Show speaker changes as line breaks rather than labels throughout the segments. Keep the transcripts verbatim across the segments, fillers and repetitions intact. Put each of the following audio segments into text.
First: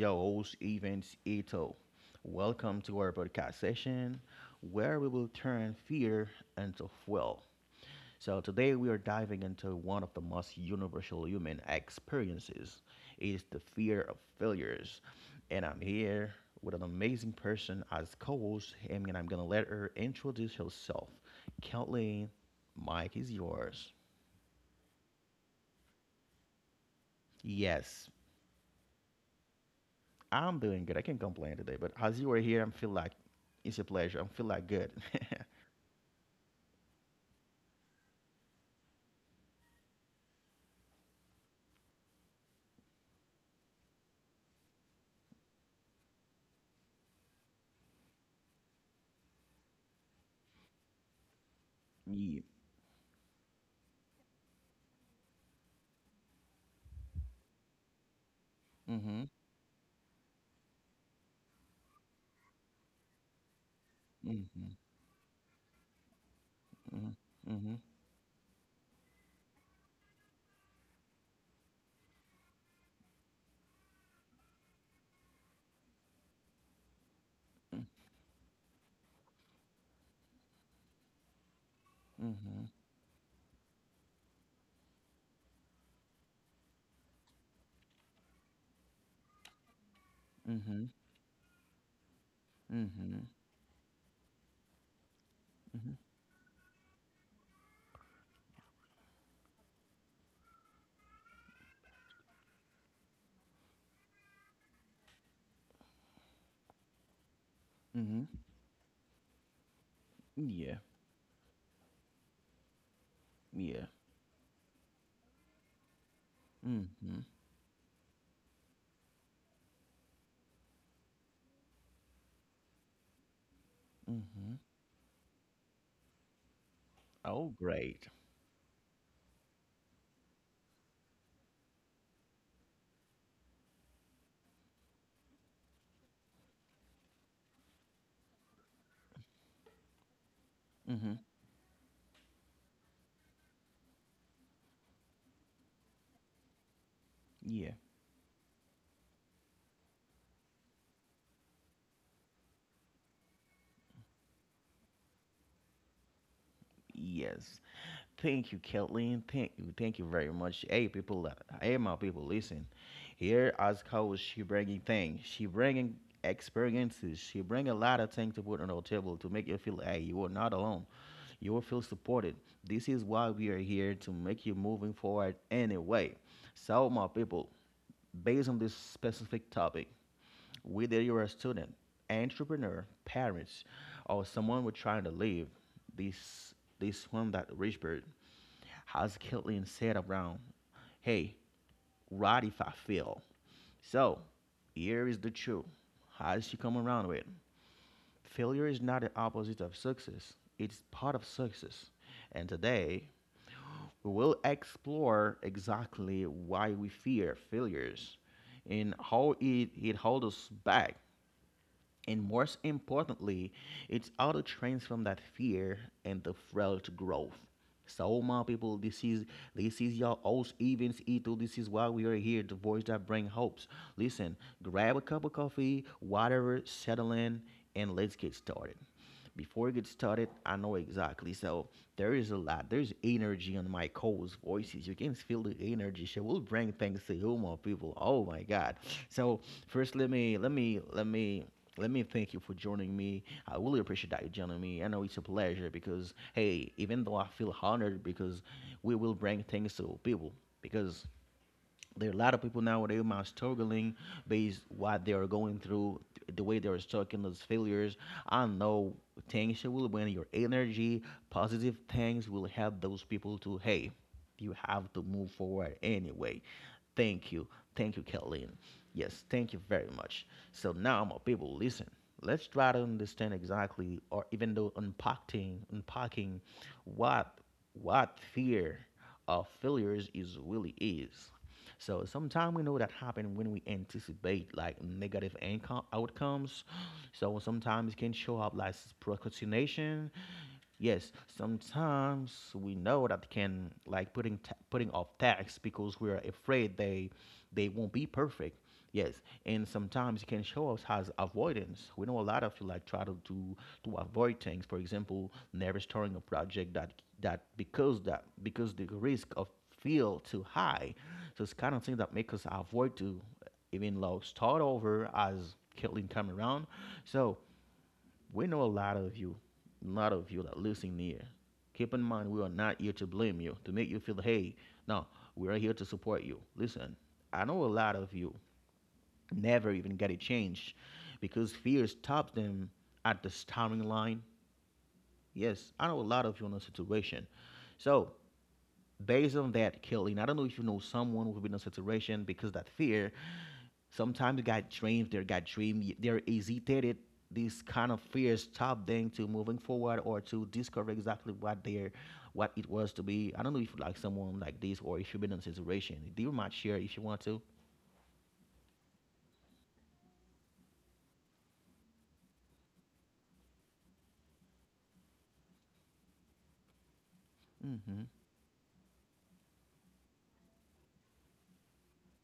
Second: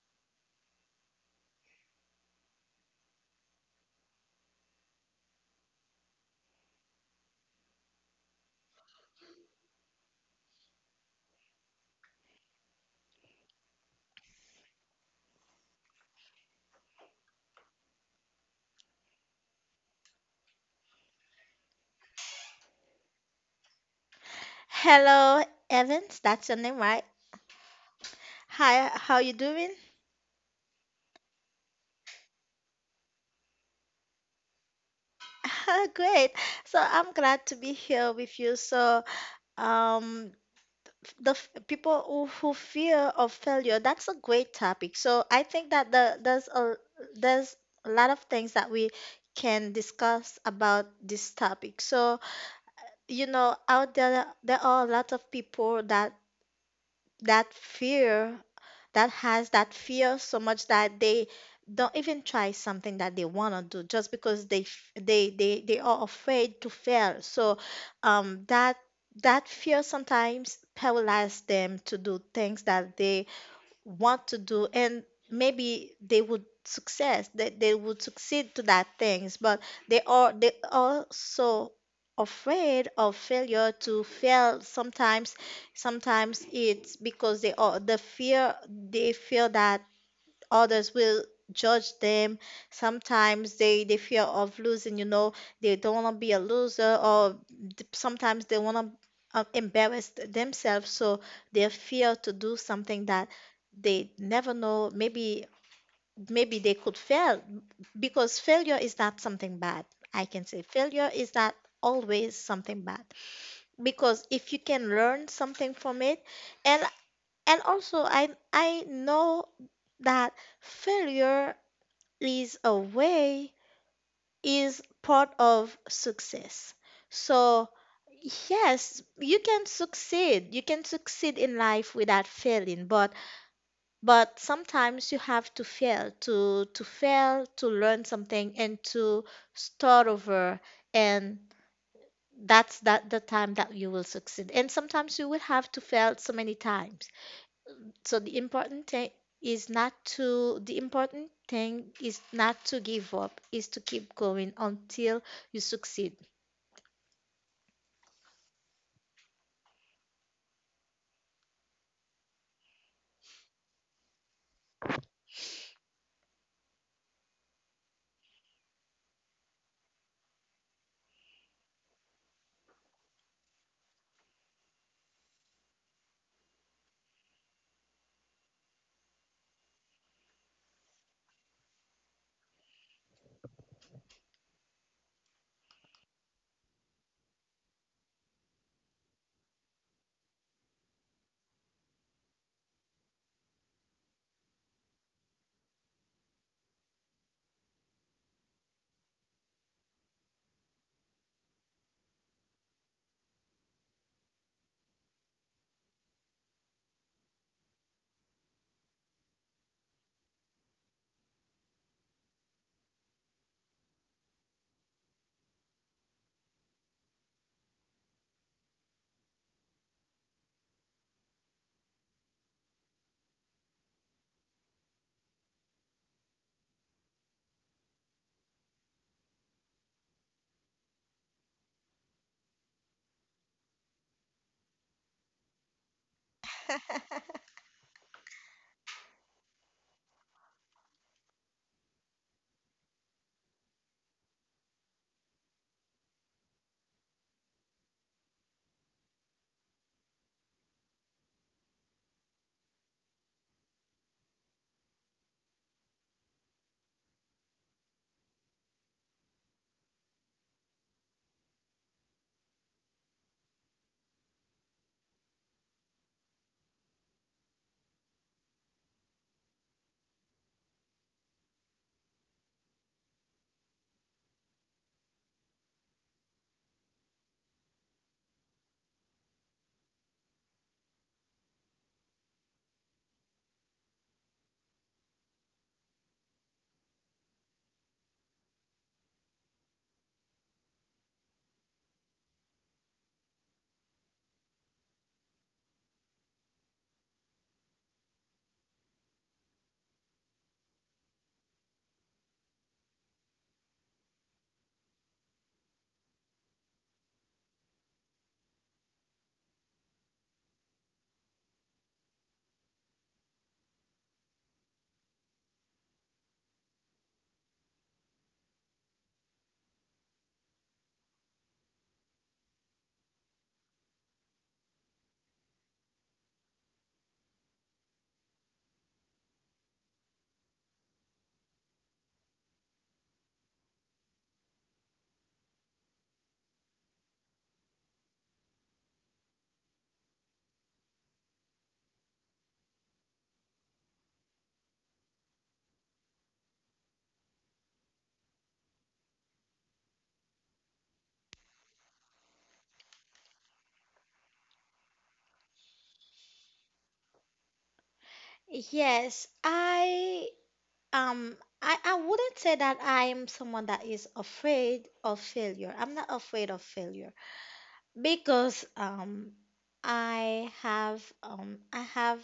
your host, Evans Ito. Welcome to our podcast session where we will turn fear into fuel. So, today we are diving into one of the most universal human experiences. It is the fear of failures. And I'm here with an amazing person as co host, and I'm going to let her introduce herself. Kathleen, Mike is yours.
Hello, Evans. That's your name, right?
Yes,
Hi, how you doing?
I'm doing good. I can't complain today. But as you were here, I feel like it's a pleasure. I feel like good.
Great. So I'm glad to be here with you. So, um, the f- people who, who fear of failure, that's a great topic. So I think that the, there's a there's a lot of things that we can discuss about this topic. So,
Yeah.
you know, out there there are a lot of people that that fear that
Mhm.
has that fear so much that they don't even try something that they want to do just because they
Mhm.
f- they they they are afraid to
Mhm.
fail. So
Mhm.
um that that fear sometimes paralyzes them to do things that they want to do, and maybe they would success, that they they would succeed to that things, but they are they also
Mhm.
afraid of failure, to fail sometimes. Sometimes it's because they are the fear, they feel that
Mhm.
others will judge them.
Mhm.
Sometimes they they fear of losing, you know, they
Mhm.
don't want to be a loser. Or th- sometimes they want to uh, embarrass themselves, so they fear to do something that they never know, maybe maybe they could fail.
Mhm.
Because failure is not something bad. I can say
Yeah.
failure is not always something bad,
Yeah.
because if you can learn something from it. And
Mhm.
and also i i know that failure is a way,
Mhm.
is part of success.
Oh,
So,
great.
yes, you can succeed. You can succeed in life without failing, but but sometimes you have to fail to to fail to learn something and to start over,
Mhm.
and that's that the time that you will succeed. And sometimes you will have to fail so many times.
Yeah.
So the important thing is not to the important thing is not to give up, is to keep going until you succeed.
Yes. Thank you, Kathleen. Thank you. Thank you very much. Hey, people. uh, Hey, my people. Listen, here as coach, she bringing things. She bringing experiences. She bring a lot of things to put on the table to make you feel, hey, you are not alone. You will feel supported. This is why we are here to make you moving forward anyway. So, my people, based on this specific topic, whether you're a student, entrepreneur, parents, or someone we're trying to leave, this this one that rich bird how's Caitlyn said around, hey, right if I fail. So here is the truth. How does she come around with? Failure is not the opposite of success. It's part of success. And today we will explore exactly why we fear failures and how it, it holds us back, and most importantly, it's how to transform that fear and the frail to growth. So my people, this is this is your host Evans Ethel. This is why we are here, the voice that bring hopes. Listen, grab a cup of coffee, whatever, settle in, and let's get started. Before we get started, I know exactly. So there is a lot. There's energy on my co-host voices. You can feel the energy. She will bring things to you, more people. Oh my God. So first, let me let me let me let me thank you for joining me. I really appreciate that you joining me. I know it's a pleasure because hey, even though I feel honored because we will bring things to people because there are a lot of people now where they are struggling based what they are going through, th- the way they are stuck in those failures. I know things will win your energy. Positive things will help those people to hey, you have to move forward anyway. Thank you. Thank you, Kathleen. Yes, thank you very much. So now my people, listen, let's try to understand exactly, or even though unpacking unpacking what what fear of failures is really is. So sometimes we know that happen when we anticipate like negative income outcomes. So sometimes it can show up like procrastination. Yes, sometimes we know that can like putting ta- putting off tasks because we're afraid they they won't be perfect. Yes, and sometimes it can show us as avoidance. We know a lot of you like try to do to avoid things. For example, never starting a project that that because that because the risk of feel too high. So it's kind of thing that make us avoid to even low start over as Caitlin come around. So we know a lot of you, a lot of you that listen here. Keep in mind, we are not here to blame you, to make you feel, hey, no, we are here to support you. Listen, I know a lot of you never even get it changed because fear stops them at the starting line. Yes, I know a lot of you in a situation. So based on that, Kelly, I don't know if you know someone who's been in a situation because that fear, sometimes got dreams, they got dream, they're hesitated. This kind of fears stop them to moving forward or to discover exactly what they're, what it was to be. I don't know if you like someone like this or if you've been in a situation. Do you mind share if you want to?
Yes, I um I, I wouldn't say that I am someone that is afraid of failure. I'm not afraid of failure
Mm-hmm.
because um I have um I have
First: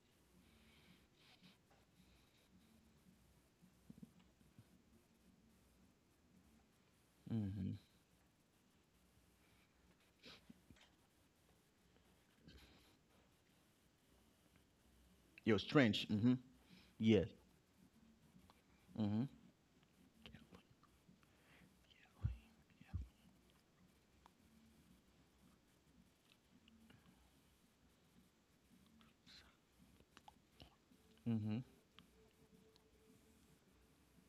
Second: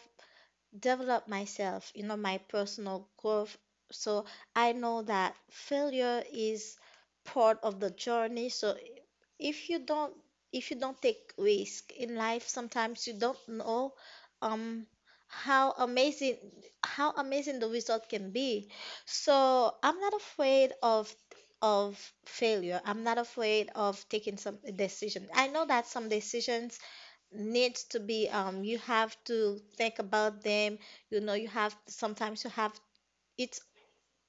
develop myself, you know, my personal growth. So I know that failure is part
Mm-hmm.
of the journey. So if you don't if you don't take risk in life, sometimes you don't know um
Your
how
strength. Mm-hmm.
amazing, how
Yes.
amazing the result can be.
Mm-hmm.
So I'm not afraid of of failure. I'm not afraid of taking some decision. I know that some decisions needs to be, um, you have to think about them, you know, you
Mm-hmm.
have, sometimes you have, it's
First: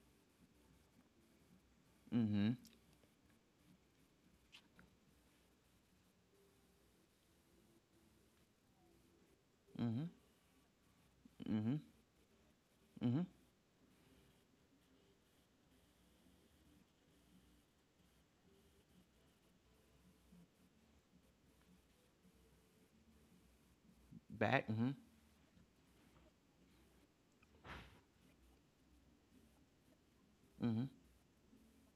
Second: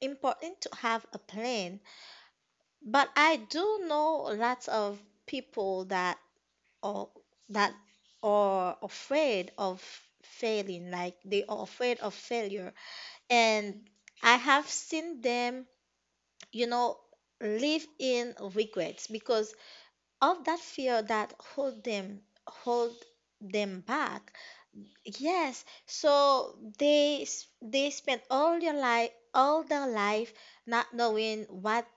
important to have a plan.
Mm-hmm.
But I do know lots of people that are, that are afraid of
Mm-hmm.
failing, like they are
Mm-hmm.
afraid of failure.
Mm-hmm.
And I have seen them, you know, live in regrets because of that fear that hold them hold them back.
Back. Mm-hmm.
Yes, so they s- they spend all your life, all their life,
Mm-hmm.
not knowing what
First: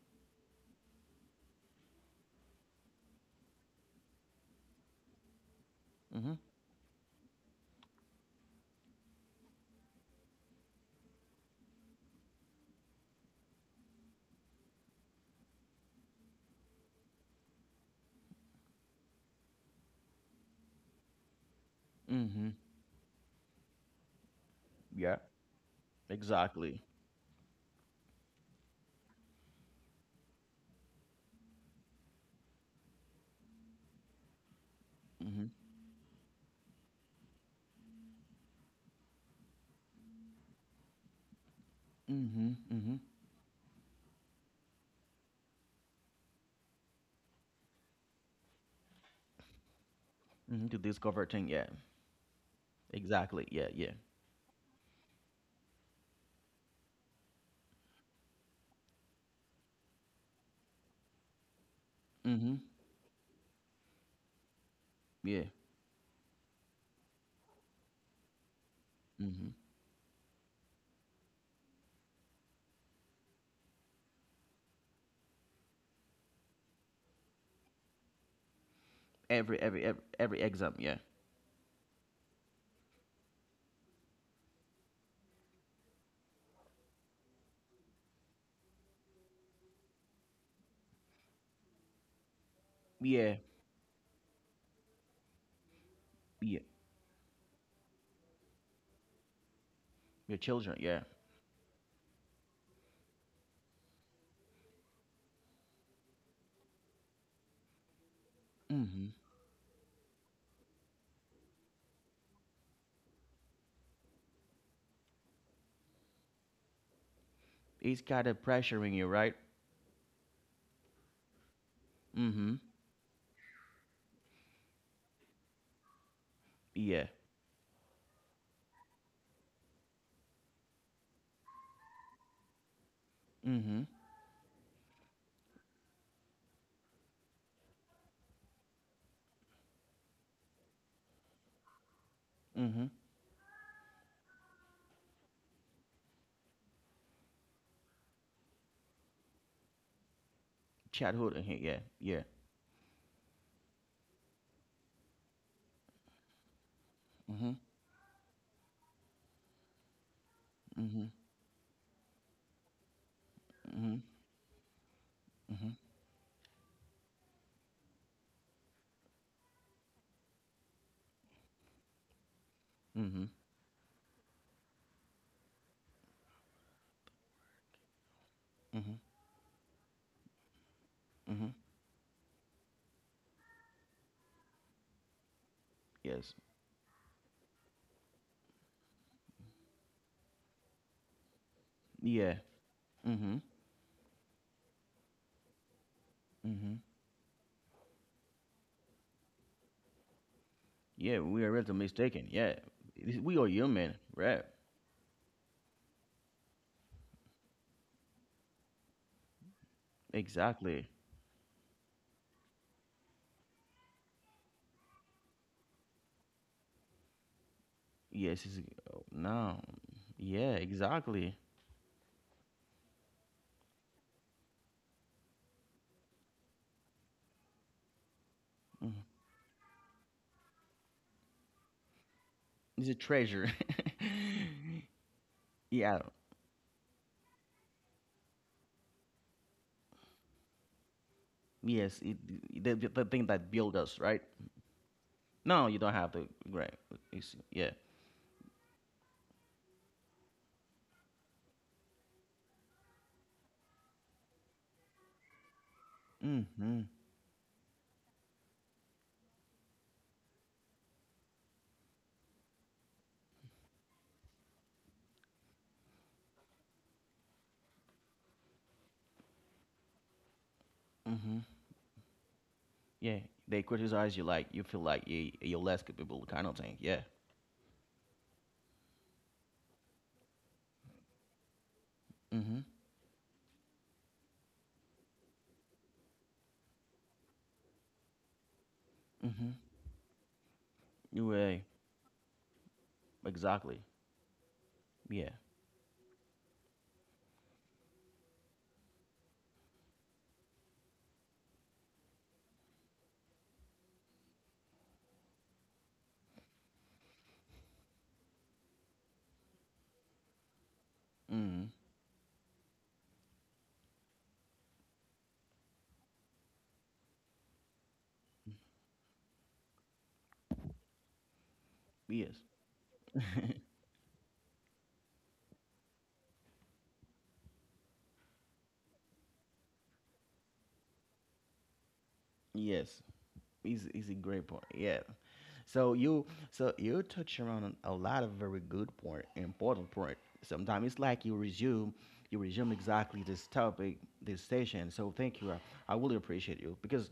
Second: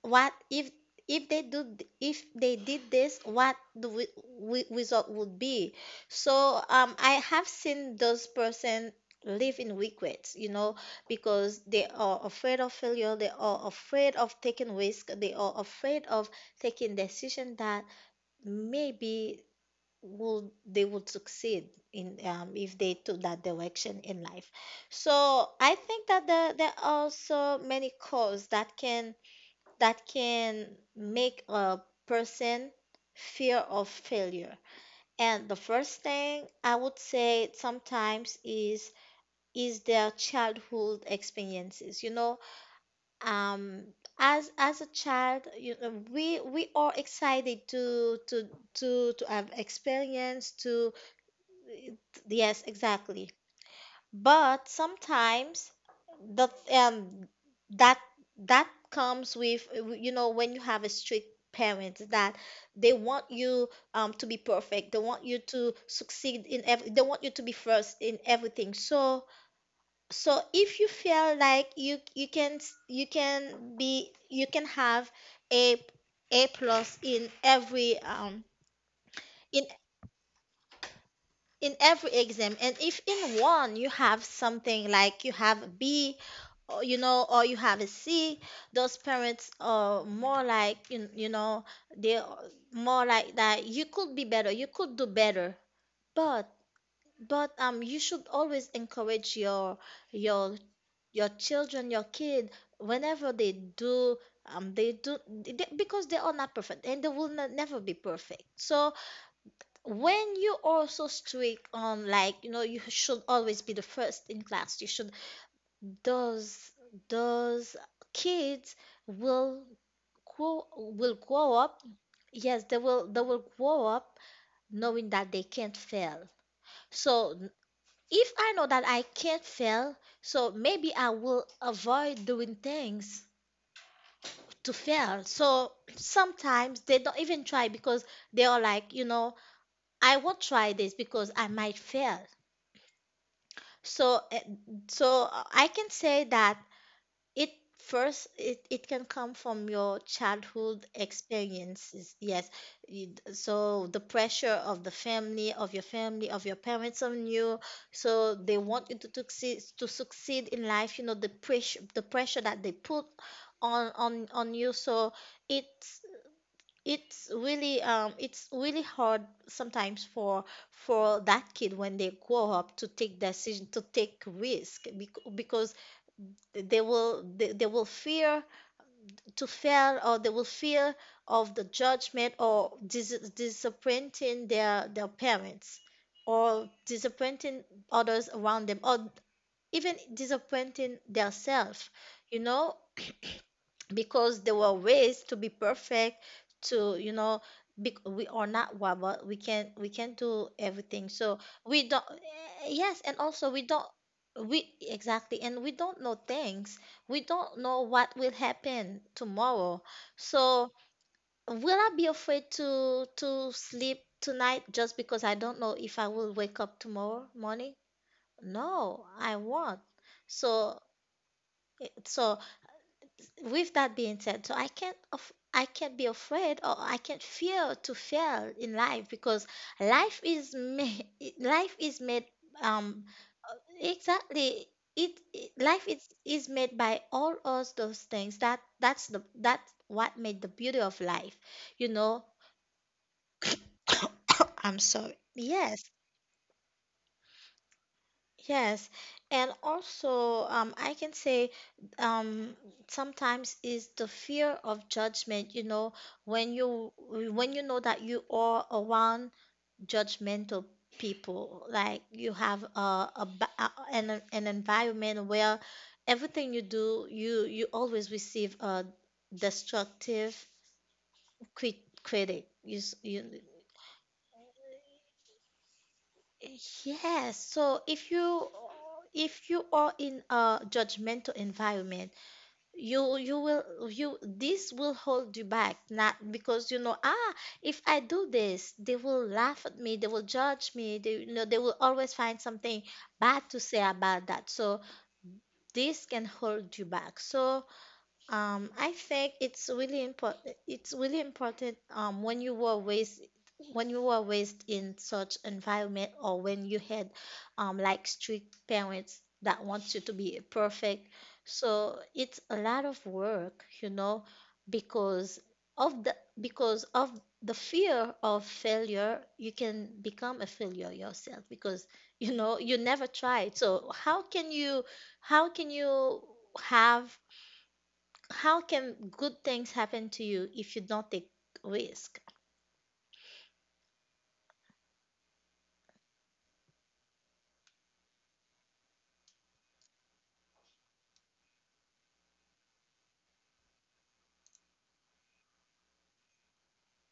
what if if they do th- if they did this, what the w- w- result would be.
Mm-hmm.
So um I have seen those person live in regrets, you know, because they are afraid of failure, they are afraid of taking risk, they are afraid of taking decision that maybe will, they would succeed in,
Mm-hmm.
um, if they took that direction in life.
Yeah.
So I think that the, there
Exactly.
are also many causes that can, that can make a person fear of failure. And
Mhm.
the first thing I would say sometimes is, is their childhood experiences, you know,
Mhm. Mhm.
um as as a child, you know, we we are excited to to to to have experience
Mhm. To
to.
discover thing. Yeah.
Yes, exactly.
Exactly. Yeah. Yeah.
But sometimes the um that that comes with, you know, when you have a strict parents that
Mhm.
they want you, um to be perfect. They want you
Yeah.
to succeed in every, they want you to be first in everything. So
Mhm.
so if you feel like you you can s- you can be, you can have a, a plus in every, um
Every
in
every every, every exam. Yeah.
in every exam, and if in one you have something like you have a b, or, you know, or you have a c, those parents are more like, you, you know, they're more like
Yeah.
that, you could be better, you could do better. But
Yeah.
but um you should always encourage your,
Your
your
children. Yeah.
your children, your kid, whenever they do, um they do they, because they are not perfect and they will not, never be perfect. So
Mhm.
when you are so strict on, like, you know, you should always be the first in class, you should, those those
It's kind of
kids
pressuring you, right?
will grow will grow up.
Mhm.
Yes, they will, they will grow up knowing that they can't fail.
Yeah.
So if I know that I can't fail, so maybe I will avoid doing things
Mhm.
to fail. So sometimes they don't even try, because they are like, you know, I won't try this because I might fail.
Mhm.
So eh, so uh, I can say that it first it, it can come from your childhood
Childhood. Uh-huh, yeah.
experiences.
Yeah.
Yes. You- So the pressure of the family, of your family, of your parents on
Mhm.
you. So they want you to succeed, to succeed in life, you
Mhm.
know, the pressure, the pressure that they put on
Mhm.
on on you. So
Mhm.
it's, it's really, um it's really hard sometimes for for that kid, when they grow up, to take
Mhm.
decision, to take risk, bec- because they will they, they will fear
Mhm.
to fail, or they will fear of
Mhm.
the judgment or dis- disappointing their their parents,
Yes.
or disappointing others around them, or even disappointing themselves,
Yeah.
you know,
Mhm.
because there were ways to be perfect,
Mhm.
to, you know, be, we are not robot, we can, we can do everything.
Yeah.
So
We are really
we don't,
mistaken. Yeah.
eh, yes,
It
and
is- We are
also we don't,
human, right?
we, exactly, and we don't know things, we don't know what will happen tomorrow. So
Exactly.
will I be afraid to to sleep tonight just because I don't know if I will wake up tomorrow morning?
Yes, it's,
No,
oh,
I
no.
won't.
Yeah,
So
exactly.
it- so with that being said, so I can't af- I can't be afraid, or I can't fear to fail in
Mhm.
life, because life is made life is made, um
It's a treasure.
exactly, it, it life
Yeah,
is is made by all us those things, that that's the that's what made the beauty of life, you
yes, it,
know.
the, the the thing that build us, right?
I'm sorry.
No, you
Yes,
don't have to. Right. It's, yeah.
Yes, and also, um, I can say, um, sometimes is the fear of judgment. You know, when
Mm-hmm.
you, when you know that you are around judgmental people, like you have a, a ba- a- an an environment where everything you do, you you always receive a destructive
Mm-hmm.
crit critic. You, s-
Yeah,
you.
they criticize you like you feel like you, you're less capable, kind of thing. Yeah.
Yes, so if you, if you are in a judgmental environment,
Mm-hmm.
you you will, you this will hold you back, not because, you know, ah, if I do this, they will
Mm-hmm.
laugh at me, they will judge me, they, you
You
know, they
right.
will always find something bad to say
Exactly.
about that. So
Yeah.
this can hold you back. So, um, I think it's really important. It's really important, um, when you were raised, when you were raised in such environment, or when you had, um, like strict parents that want you to be perfect.
Mm-hmm.
So it's a lot of work, you know, because of the, because of the fear of failure, you can become a failure yourself, because, you
Yes.
know, you never tried. So how can you, how can you have, how can good things happen to you if you don't take risk?
Yes. He's, he's a great point. Yeah. So you so you touch around a lot of very good point, important point. Sometimes it's like you resume you resume exactly this topic, this session. So thank you. I, I really appreciate you because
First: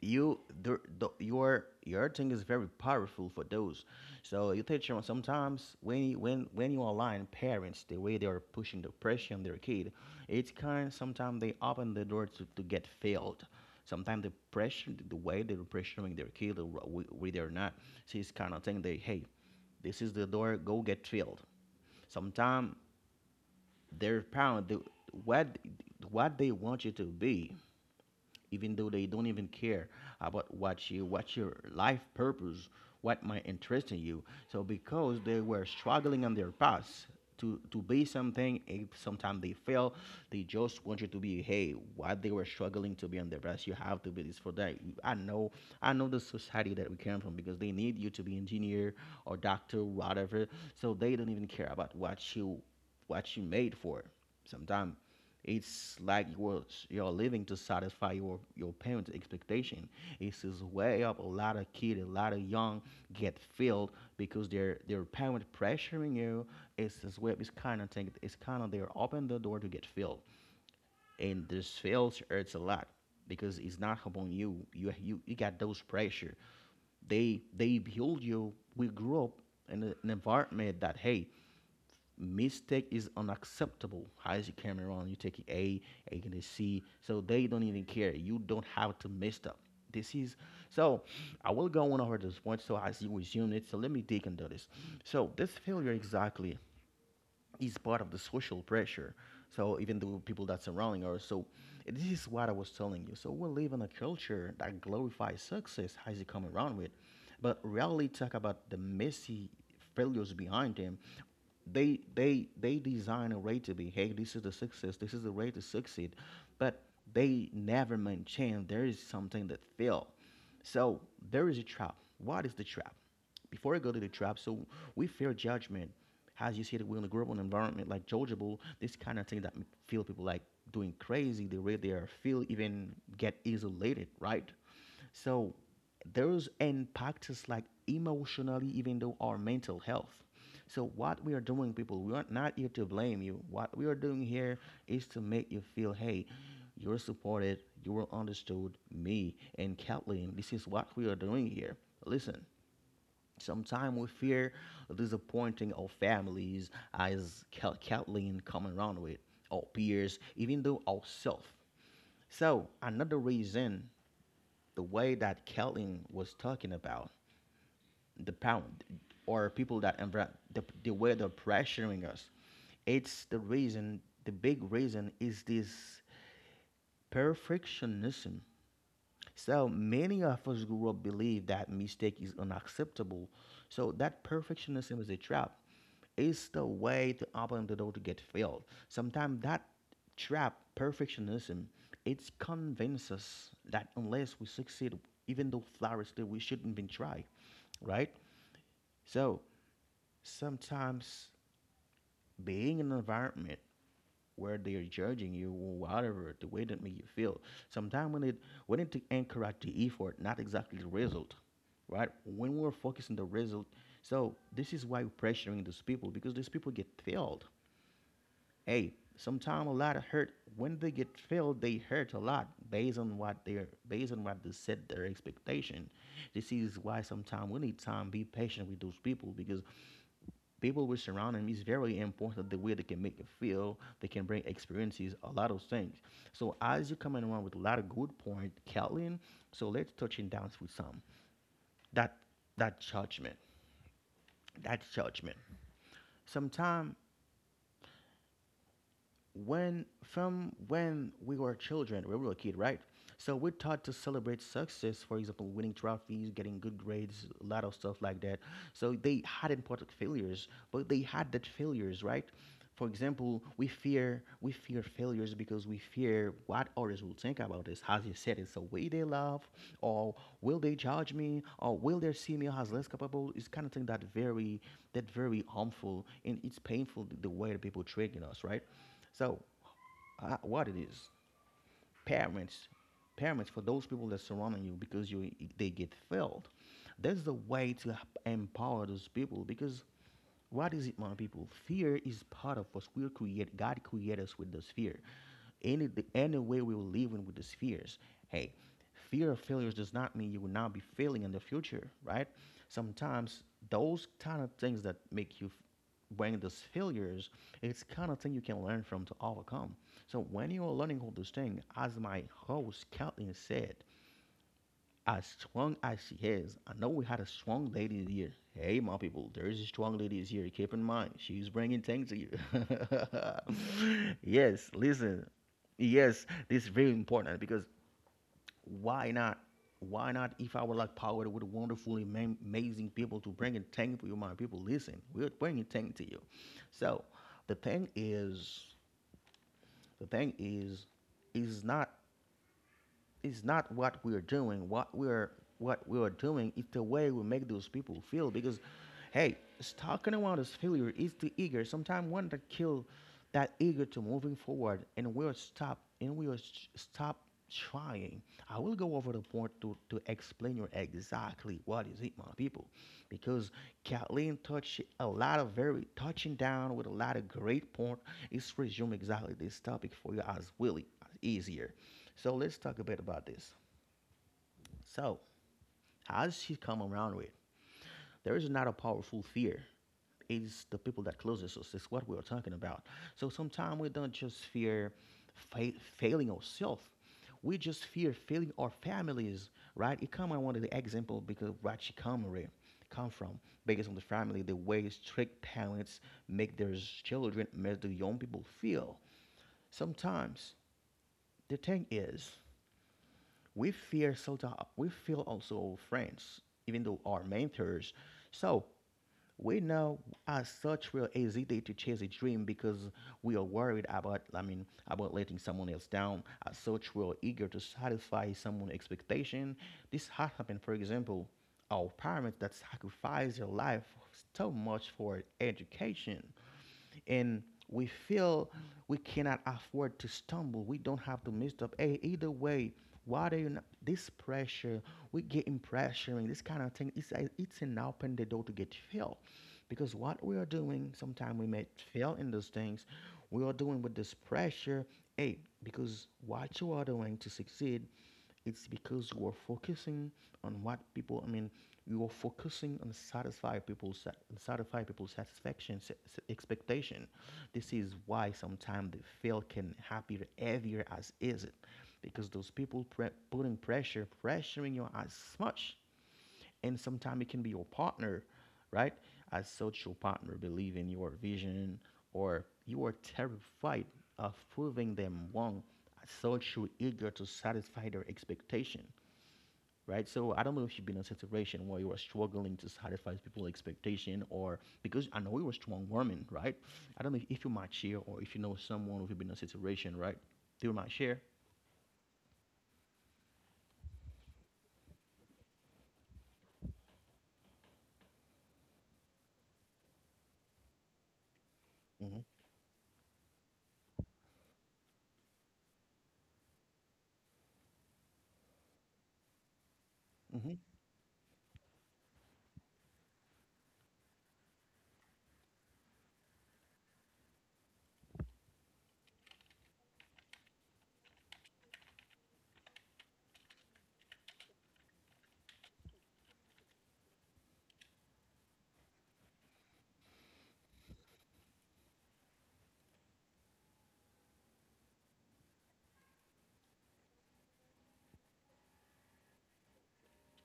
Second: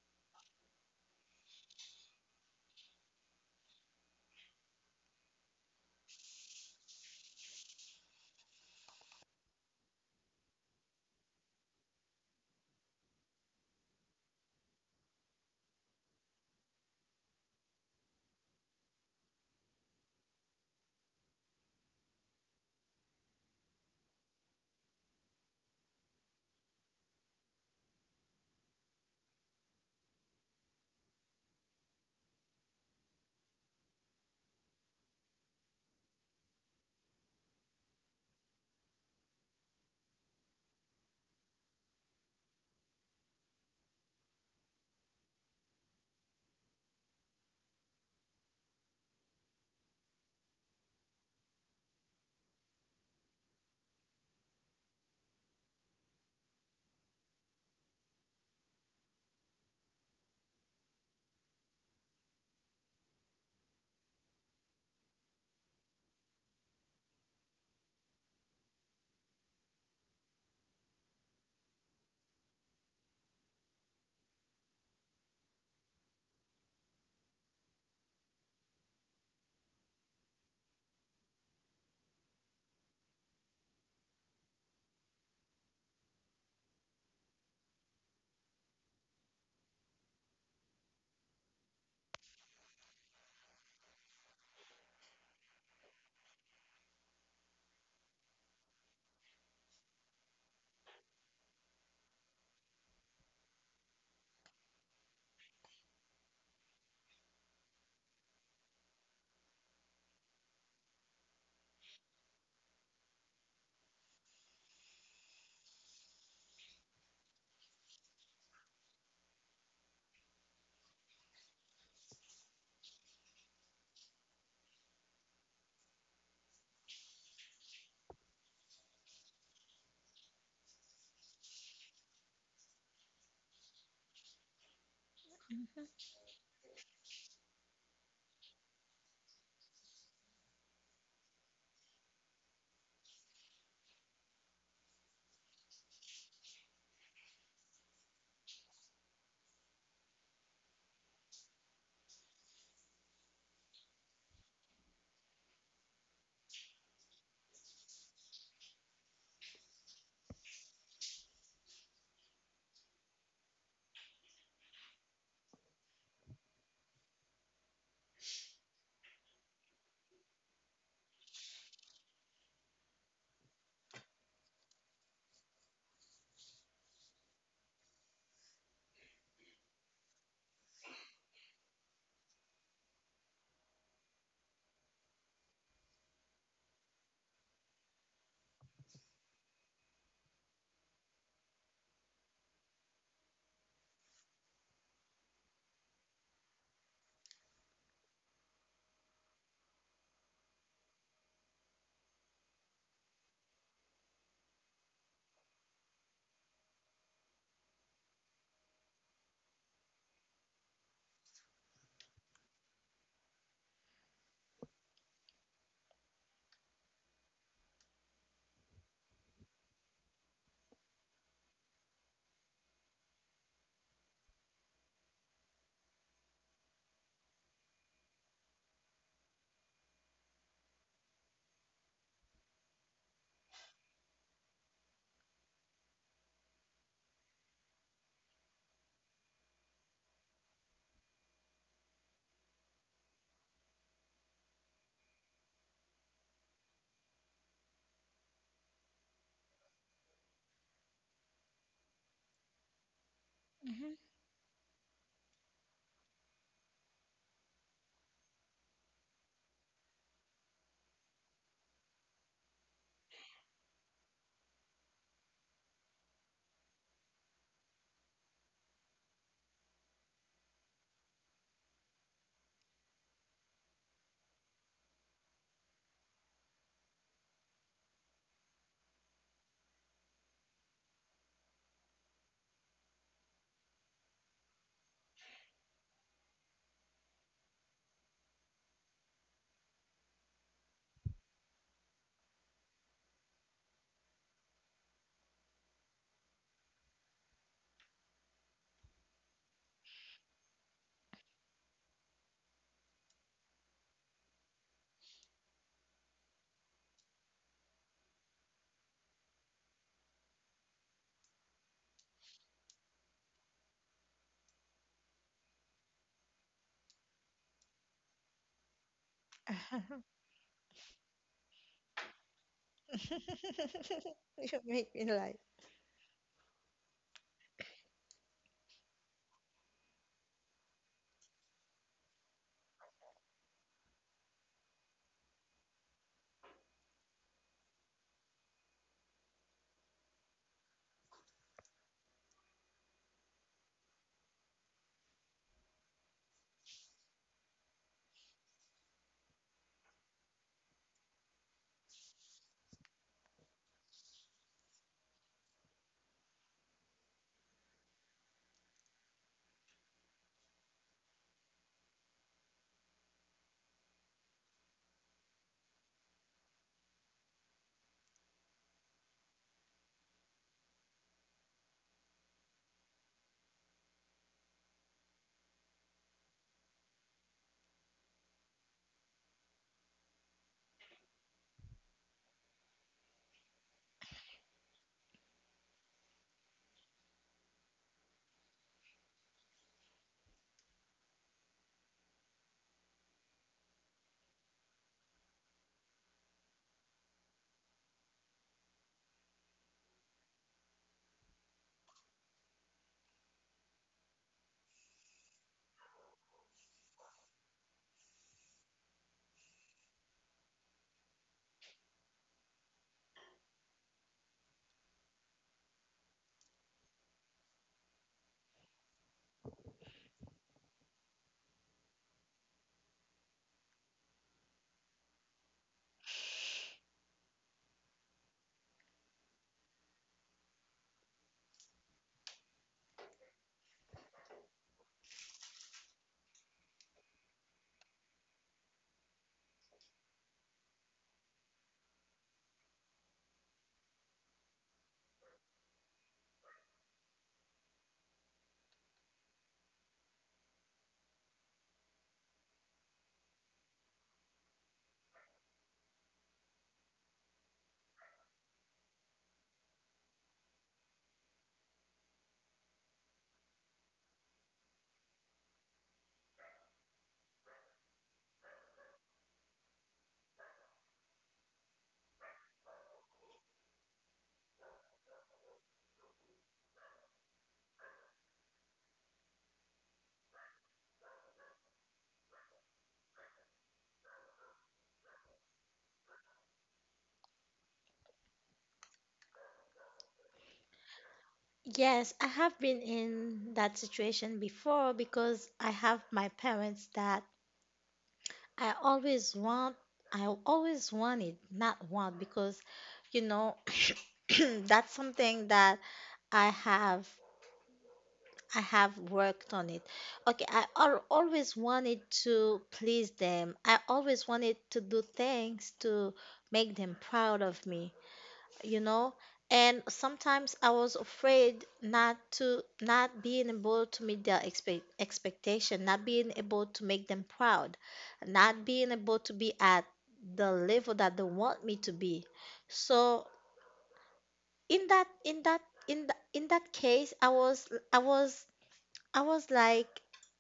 you the, the, your your thing is very powerful for those. So you take your sometimes when you when when you align parents the way they are pushing the pressure on their kid, it's kind sometimes they open the door to, to get failed. Sometimes the pressure the way they're pressuring their kid whether or not, see it's kind of thing they hey, this is the door go get filled. Sometimes their parent the, what what they want you to be, even though they don't even care about what you, what your life purpose, what might interest in you. So because they were struggling on their past to to be something if sometimes they fail, they just want you to be hey what they were struggling to be on their path. You have to be this for that. You- i know i know the society that we came from because they need you to be engineer or doctor whatever. So they don't even care about what you, what you made for sometimes. It's like you are you're living to satisfy your, your parents' expectation. It's is way up a lot of kids, a lot of young get filled because their their parents pressuring you. It's this way, it's kind of thing. It's kind of they're open the door to get filled, and this fails hurts a lot because it's not upon you. You you you got those pressure, they they build you. We grew up in a- an environment that hey, mistake is unacceptable. How is your camera on? You take A, A and a C. So they don't even care. You don't have to mess up. This is, so I will go on over this point so as you resume it. So let me dig into this. So this failure exactly is part of the social pressure. So even the people that surrounding us. So this is what I was telling you. So we live in a culture that glorifies success as you come around with, but rarely talk about the messy failures behind them. They they they design a way to be. Hey, this is the success. This is the way to succeed, but they never maintain. There is something that fail. So there is a trap. What is the trap? Before I go to the trap, so we fear judgment. As you said, we're gonna grow up in an environment like Georgia Bowl, this kind of thing that feel people like doing crazy, the way they are feel even get isolated, right? So
Mhm,
those impact us like emotionally, even though our mental health. So what we are doing, people, we are not here to blame you. What we are doing here is to make you feel, hey, you're supported, you are understood, me and Kathleen. This is what we are doing here. Listen, sometimes we fear disappointing our families, as Cal- Kathleen come around with, our peers, even though ourselves. So another reason, the way that Kathleen was talking about the pound or people that envir- the, the way they're pressuring us, it's the reason. The big reason is this perfectionism. So many of us grew up believe that mistake is unacceptable. So that perfectionism is a trap. Is the way to open the door to get filled. Sometimes that trap, perfectionism, it convinces us that unless we succeed, even though flawlessly, we shouldn't even try, right? So sometimes being in an environment where they are judging you or whatever, the way that make you feel, sometimes we need, we need to encourage the effort, not exactly the result, right? When we're focusing the result, so this is why we're pressuring those people because these people get failed. Hey, sometimes a lot of hurt when they get failed, they hurt a lot based on what they're based on what they set their expectation. This is why sometimes we need time, be patient with those people because people we surround them is very important the way they can make you feel, they can bring experiences, a lot of things. So as you're coming around with a lot of good point, Kathleen, so let's touch in down with some. That that judgment. That judgment. Sometimes when from when we were children, we were a kid, right? So we're taught to
mhm.
celebrate success, for example, winning trophies, getting good grades, a lot of stuff like that. So they hadn't part of failures, but they had that failures, right? For example, we fear we fear failures because we fear what others will think about us. As you said, it's the way they love, or will they judge me, or will they see me as less capable? It's kind of thing that very that very harmful and it's painful the the way that people treating us, right? So, uh, what it is, parents, parents for those people that surrounding you because you they get failed. That's the way to h- empower those people because what is it, my people? Fear is part of us. We're create. God created us with this fear. Any the any way we will live in with these fears. Hey, fear of failures does not mean you will not be failing in the future, right? Sometimes those kind of things that make you f- bring those failures, it's kind of thing you can learn from to overcome. So when you are learning all those things, as my host Kathleen said, as strong as she is. I know we had a strong lady here. Hey, my people, there is a strong lady here. Keep in mind, she's bringing things to you. Yes, listen. Yes, this is very important because why not? Why not? If I would like power with wonderful, ama- amazing people to bring a thing for you, my people, listen, we're bringing thing to you. So, the thing is, the thing is, is not is not what we're doing. What we're what we're doing is the way we make those people feel. Because, hey, talking about this failure is the eager. Sometimes one that kill that eager to moving forward, and we'll stop and we'll s- stop trying. I will go over the point to to explain you exactly what is it, my people, because Kathleen touched a lot of very touching down with a lot of great point. It's resume exactly this topic for you as really as easier. So let's talk a bit about this. So how does she come around with? There is not a powerful fear. It's the people that closest us. It's what we are talking about. So sometimes we don't just fear fa- failing ourselves. We just fear failing our families, right? It come I wanted the example because what she come with come from based on the family, the way strict parents make their children, make the young people feel. Sometimes the thing is, we fear so we feel also friends, even though our mentors. So we know as such we're hesitate to chase a dream because we are worried about I mean about letting someone else down. As such we're eager to satisfy someone's expectation. This has happened, for example, our parents that sacrifice their life so much for education and we feel we cannot afford to stumble. We don't have to mess up. Hey, either way, why do you not, this pressure? We getting pressuring this kind of thing. It's a- it's an open the door to get failed, because what we are doing, sometimes we may fail in those things. We are doing with this pressure. Hey, because what you are doing to succeed it's because you are focusing on what people. I mean, you are focusing on satisfy people's satisfy people's satisfaction s- s- expectation. This is why sometimes they feel can happier heavier as is it, because those people pre- putting pressure pressuring you as much, and sometimes it can be your partner, right? As such, your partner believe in your vision, or you are terrified of proving them wrong. As such, you're eager to satisfy their expectation, right? So I don't know if you've been in a situation where you were struggling to satisfy people's expectation or because I know you were strong woman, right? I don't know if you might share or if you know someone who's been in a situation, right? They might share.
Yes, I have been in that situation before, because I have my parents that I always want, I always wanted, not
Hmm.
want, because you know, that's something that I have, I have worked on it. Okay,
Hmm.
I al- always wanted to please them. I always wanted to do things to make them proud of me, you know, and sometimes I was afraid not to, not being able to meet their expect, expectation, not being able to make them proud, not being able to be at the level that they want me to be. So in that, in that in, th- in that case, I was, i was I was like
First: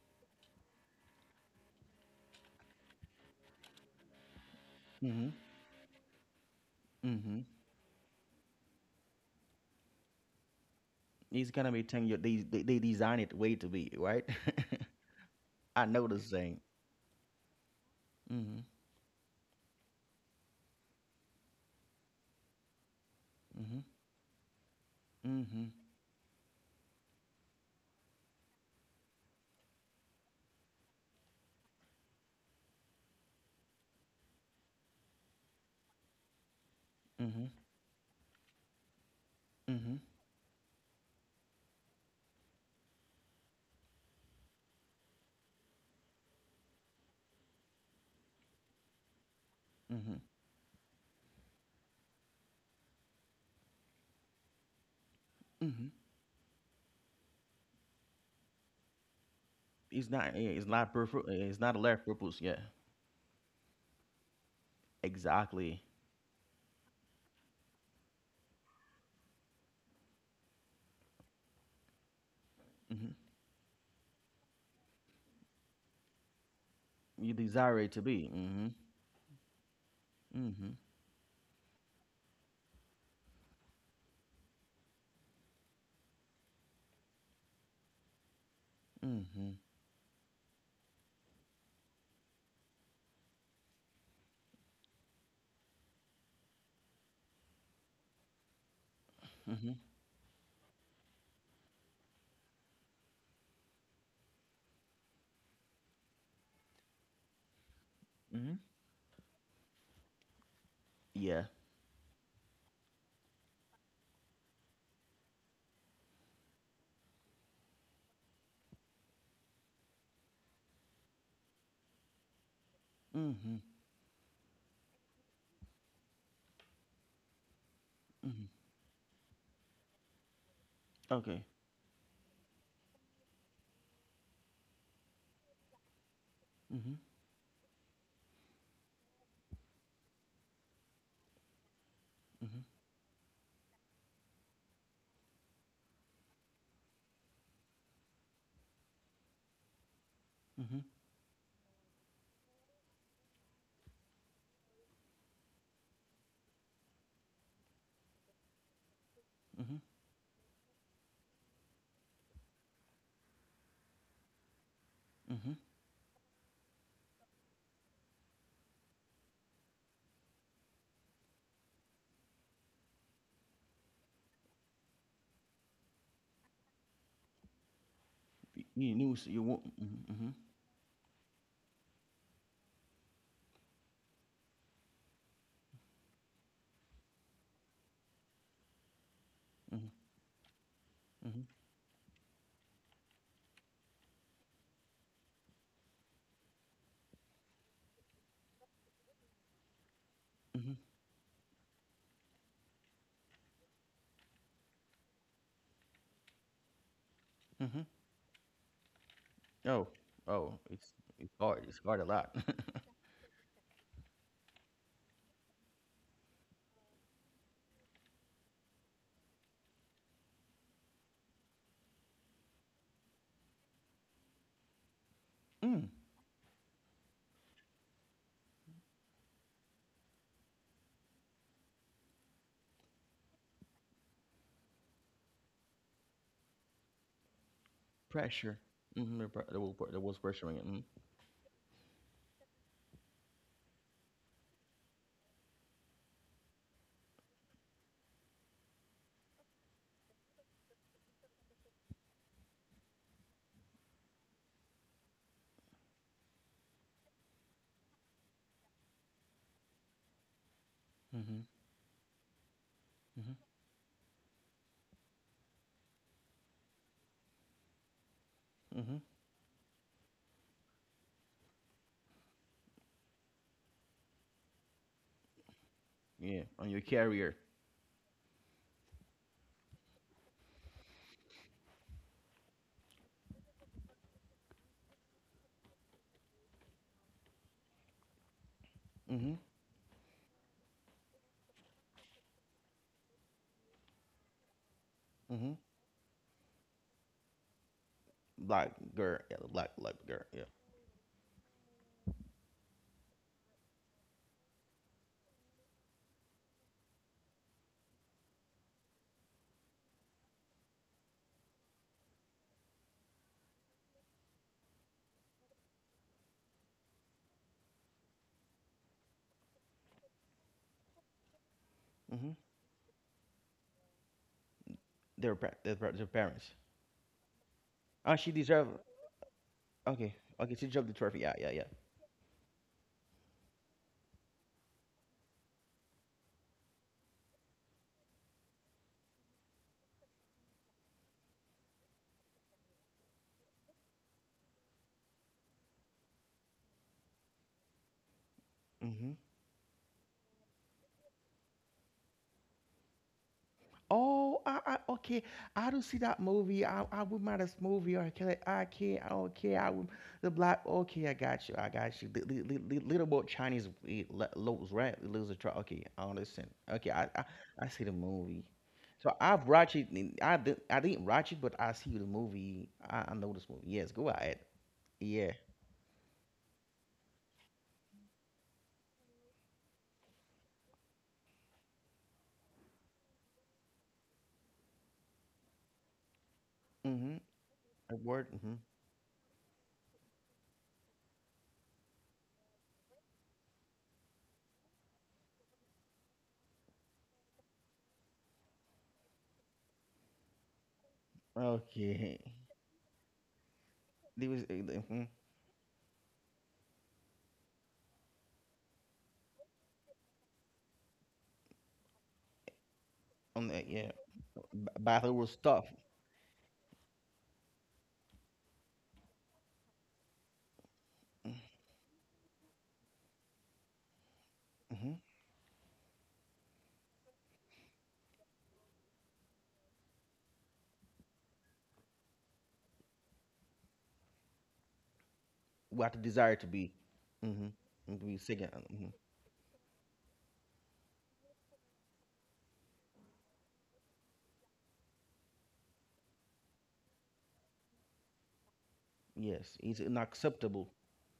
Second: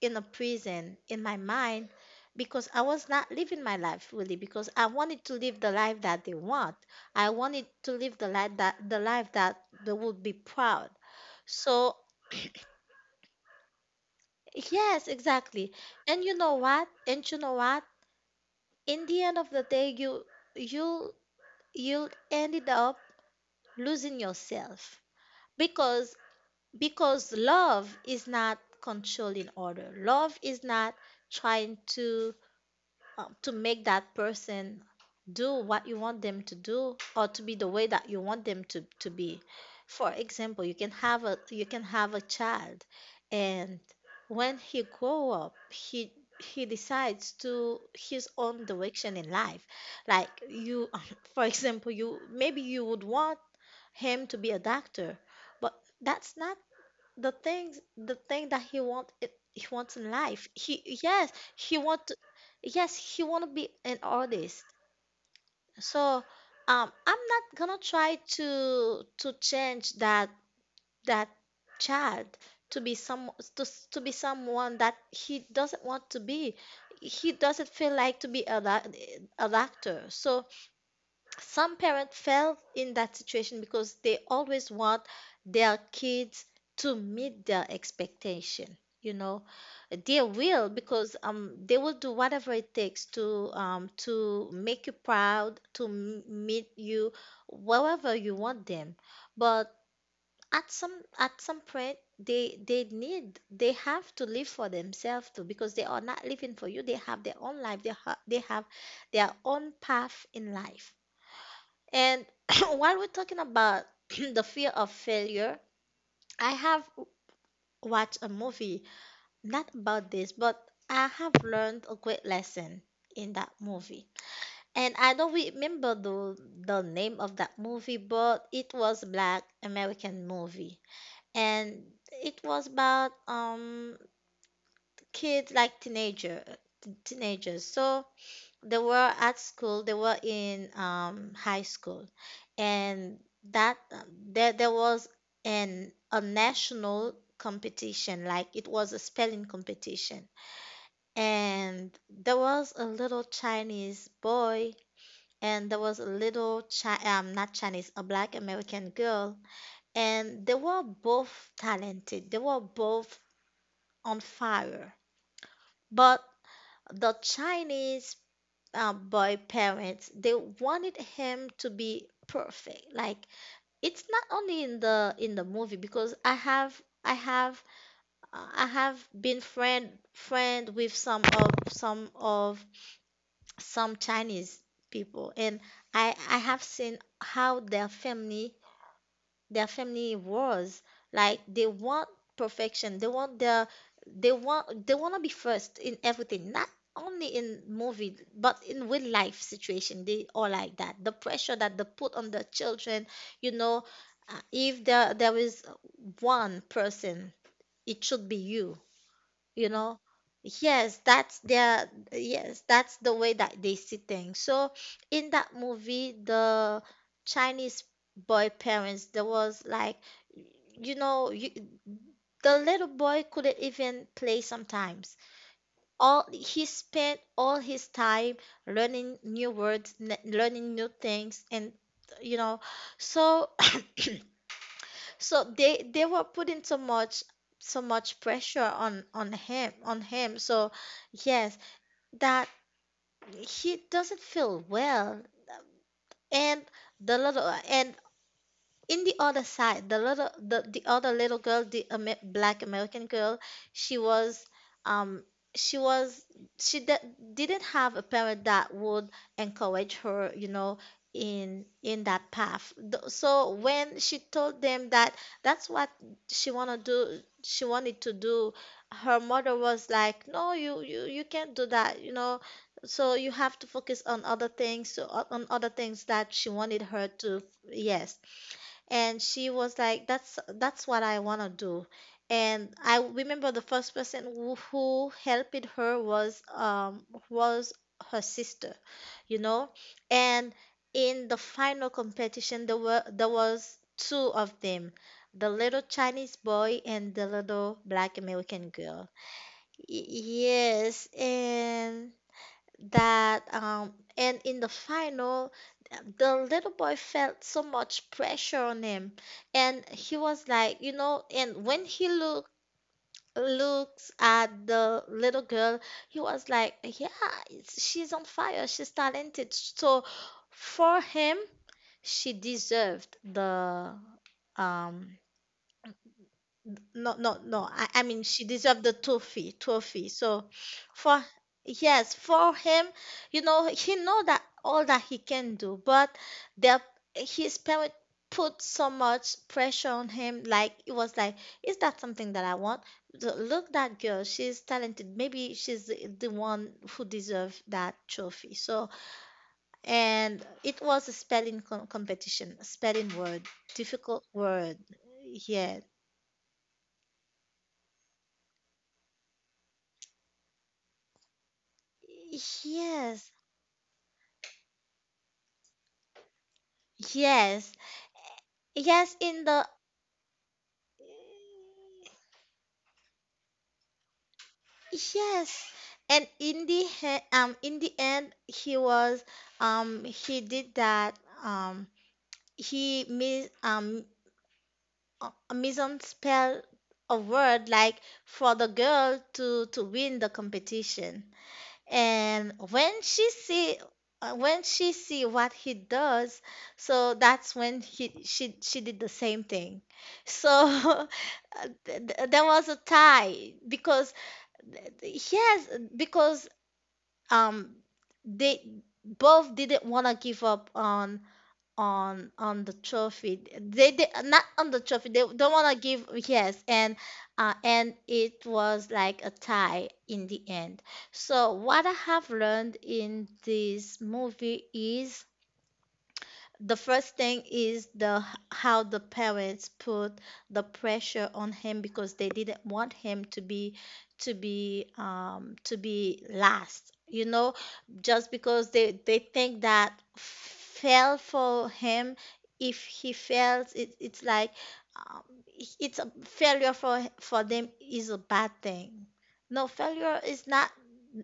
in a prison in my mind, because I was not living my life really, because I wanted to
Hmm.
live the life that they want. I
Hmm.
wanted to live the life that the life that they would be proud.
It's gonna be
So,
telling you they they, they design it way to be, right?
yes, exactly.
I know the
And you know
saying.
what? And you know what?
Hmm.
In the end of the day, you you you'll ended up
Hmm.
losing yourself,
Hmm.
because, because love is not controlling order. Love is not trying to um, to make that person do what you want them to do or to
Hmm.
be the way that you want them to, to be.
Hmm.
For example, you can have a you can have a child and when he grow up, he he decides to his own direction in life,
Hmm.
like you. For example, you maybe you would want him to be a doctor, but
Hmm.
that's not the things the thing that he want it he wants in
It's not,
life.
yeah, it's not
He, yes,
perfect, it's
he
not a life
want to,
purpose, yeah.
yes, he want to be an artist.
Exactly.
So um I'm not gonna try to to change that that child to be
Hmm.
some to, s- to be someone that he doesn't want to be. He
You
doesn't
desire
feel
it to
like to
be.
be a,
Hmm.
doc- a doctor. So
Mhm.
some parents fell in that situation because they always want their kids to meet their expectation, you know.
Mhm.
They will, because um they will do whatever it takes to um to make you proud, to m- meet you wherever you want them. But
Mhm.
at some at some point they they need they have to live for themselves too, because they are not living for you. They have their own life. They, ha- they have
Mhm.
their own path in life.
Yeah.
And while we're talking about the fear of failure, I have watched a movie, not about this, but I have learned a great lesson in that
Mhm.
movie. And I don't remember the, the name of that movie, but
Mhm.
it was Black American movie.
Okay.
And it was about um kids, like teenager
Mhm.
teenagers. So they were at school, they were in um, high school.
Mhm.
And that there, there was an a national competition, like it was a spelling competition.
Mhm.
And there was a little Chinese boy, and there was a little chi- um, not chinese a black American girl.
Mhm.
And they were both talented, they were both on fire.
Mhm.
But the Chinese uh, by parents, they wanted him to be perfect. Like, it's not only in the in the movie, because i have i have uh, i
Y- You
have
knew so
been
you want.
friend
Mhm.
friend with some of some of some chinese people. And i i have seen how their family their
Mhm.
family was.
Mhm.
Like,
Mhm.
they want perfection. They want their, they want they want to be first in everything, not only in movie, but in real life situation they are like
Mhm.
that. The pressure that they put on the children, you know. Uh, if there there is one person,
Mhm.
it should be you, you
Oh.
know.
Oh. It's
Yes, that's
it's hard. It's
their,
hard a lot.
yes, that's the way that they see things. So in that movie, the Chinese boy parents, there was like, you know, you, the little boy couldn't even play sometimes.
Mm.
All he spent all his time learning new words, n- learning new things, and you know. So so they they were putting so much so much pressure
Pressure.
on
Mhm.
on
The, there
him
was wo-
on
the was
him
pressuring
so
it. Mhm.
yes, that he doesn't feel well. And the lot of, and in the other side, the little the, the other little girl, the Amer Black American girl, she was um she was she de- didn't have a parent that would encourage her, you know,
Mhm.
in in that path. Th-
Mhm.
So when she told them that that's what she wanna do, she wanted to do,
Mhm.
her mother was like, "No, you you you can't do that, you know." So you have to focus on other things, so on on other things that she
Yeah. On
wanted
your
her to.
carrier.
Yes, and she was like, that's that's what I want to do. And I remember the first person who, who helped her was um was her sister, you
Mhm.
know. And in the final competition, there were there was two of them, the
Mhm.
little Chinese boy and the little Black American
Black
girl.
girl. Yeah. Black black
Y-
girl. Yeah.
yes, and that um and in the final, the little boy felt so much pressure on him. And he was like, you know, and when he look looks at the little girl, he was like, yeah, it's- she's on fire, she's talented. So for him, she
Mhm.
deserved the um
Their pa- their, pa- their parents.
no, no, no, I, I
Ah,
mean,
she
she
deserve.
deserved the trophy trophy.
Okay,
So
okay, she dropped the
for,
trophy. Yeah, yeah, yeah.
yes, for him, you know, he know that all that he can do, but their his parent put so much pressure on him. Like, it was like, is that something that I want? The- look, that girl, she's talented, maybe she's the, the one who deserves that trophy. So
Hmm.
and it was a spelling com- competition, a spelling word, difficult
Oh, I,
word.
I, okay. I
Yeah.
do see that movie. I, I would mind this movie. Or can I, I can't. I don't care. I would the black. Okay, I got you. I got you. Li- li- li- li- Little
Yes,
about Chinese eh, lo- loads, right? Lose a trophy. Okay, I understand. Okay, I, I,
Yes,
I see the movie.
yes,
So
in
I've
the,
watched it, and I did. I didn't watch it, but I see the movie. I, I know this movie. Yes, go ahead. Yeah.
yes, and in the he, um in the end he was um he did that um he mis um uh, misspelled a
Mm-hmm.
word, like,
A word.
for
Mm-hmm.
the girl to to win the competition. And when she see uh, when she see what he does, so that's when he she she did the same thing. So th-
Okay.
th- there was a tie, because
There was. uh, Mm-hmm.
yes, because um they both didn't want to give up on on on the trophy.
On that.
They
Yeah.
did not on
B-
the trophy,
battle
they
was
don't
tough.
want to give. Yes, and uh and it was like a tie in the end. So what I have learned in this movie
Mm-hmm.
is, the first thing is the how the parents put the pressure on him, because they didn't want him to be to be um to
We have to
be
desire to be.
last, you know.
Mm-hmm. To be
Just
second.
because
Mm-hmm.
they they think that fail for him, if he fails it, it's like um, it's a failure for for them, is a bad thing.
Yes,
No,
it's
failure is not,
unacceptable.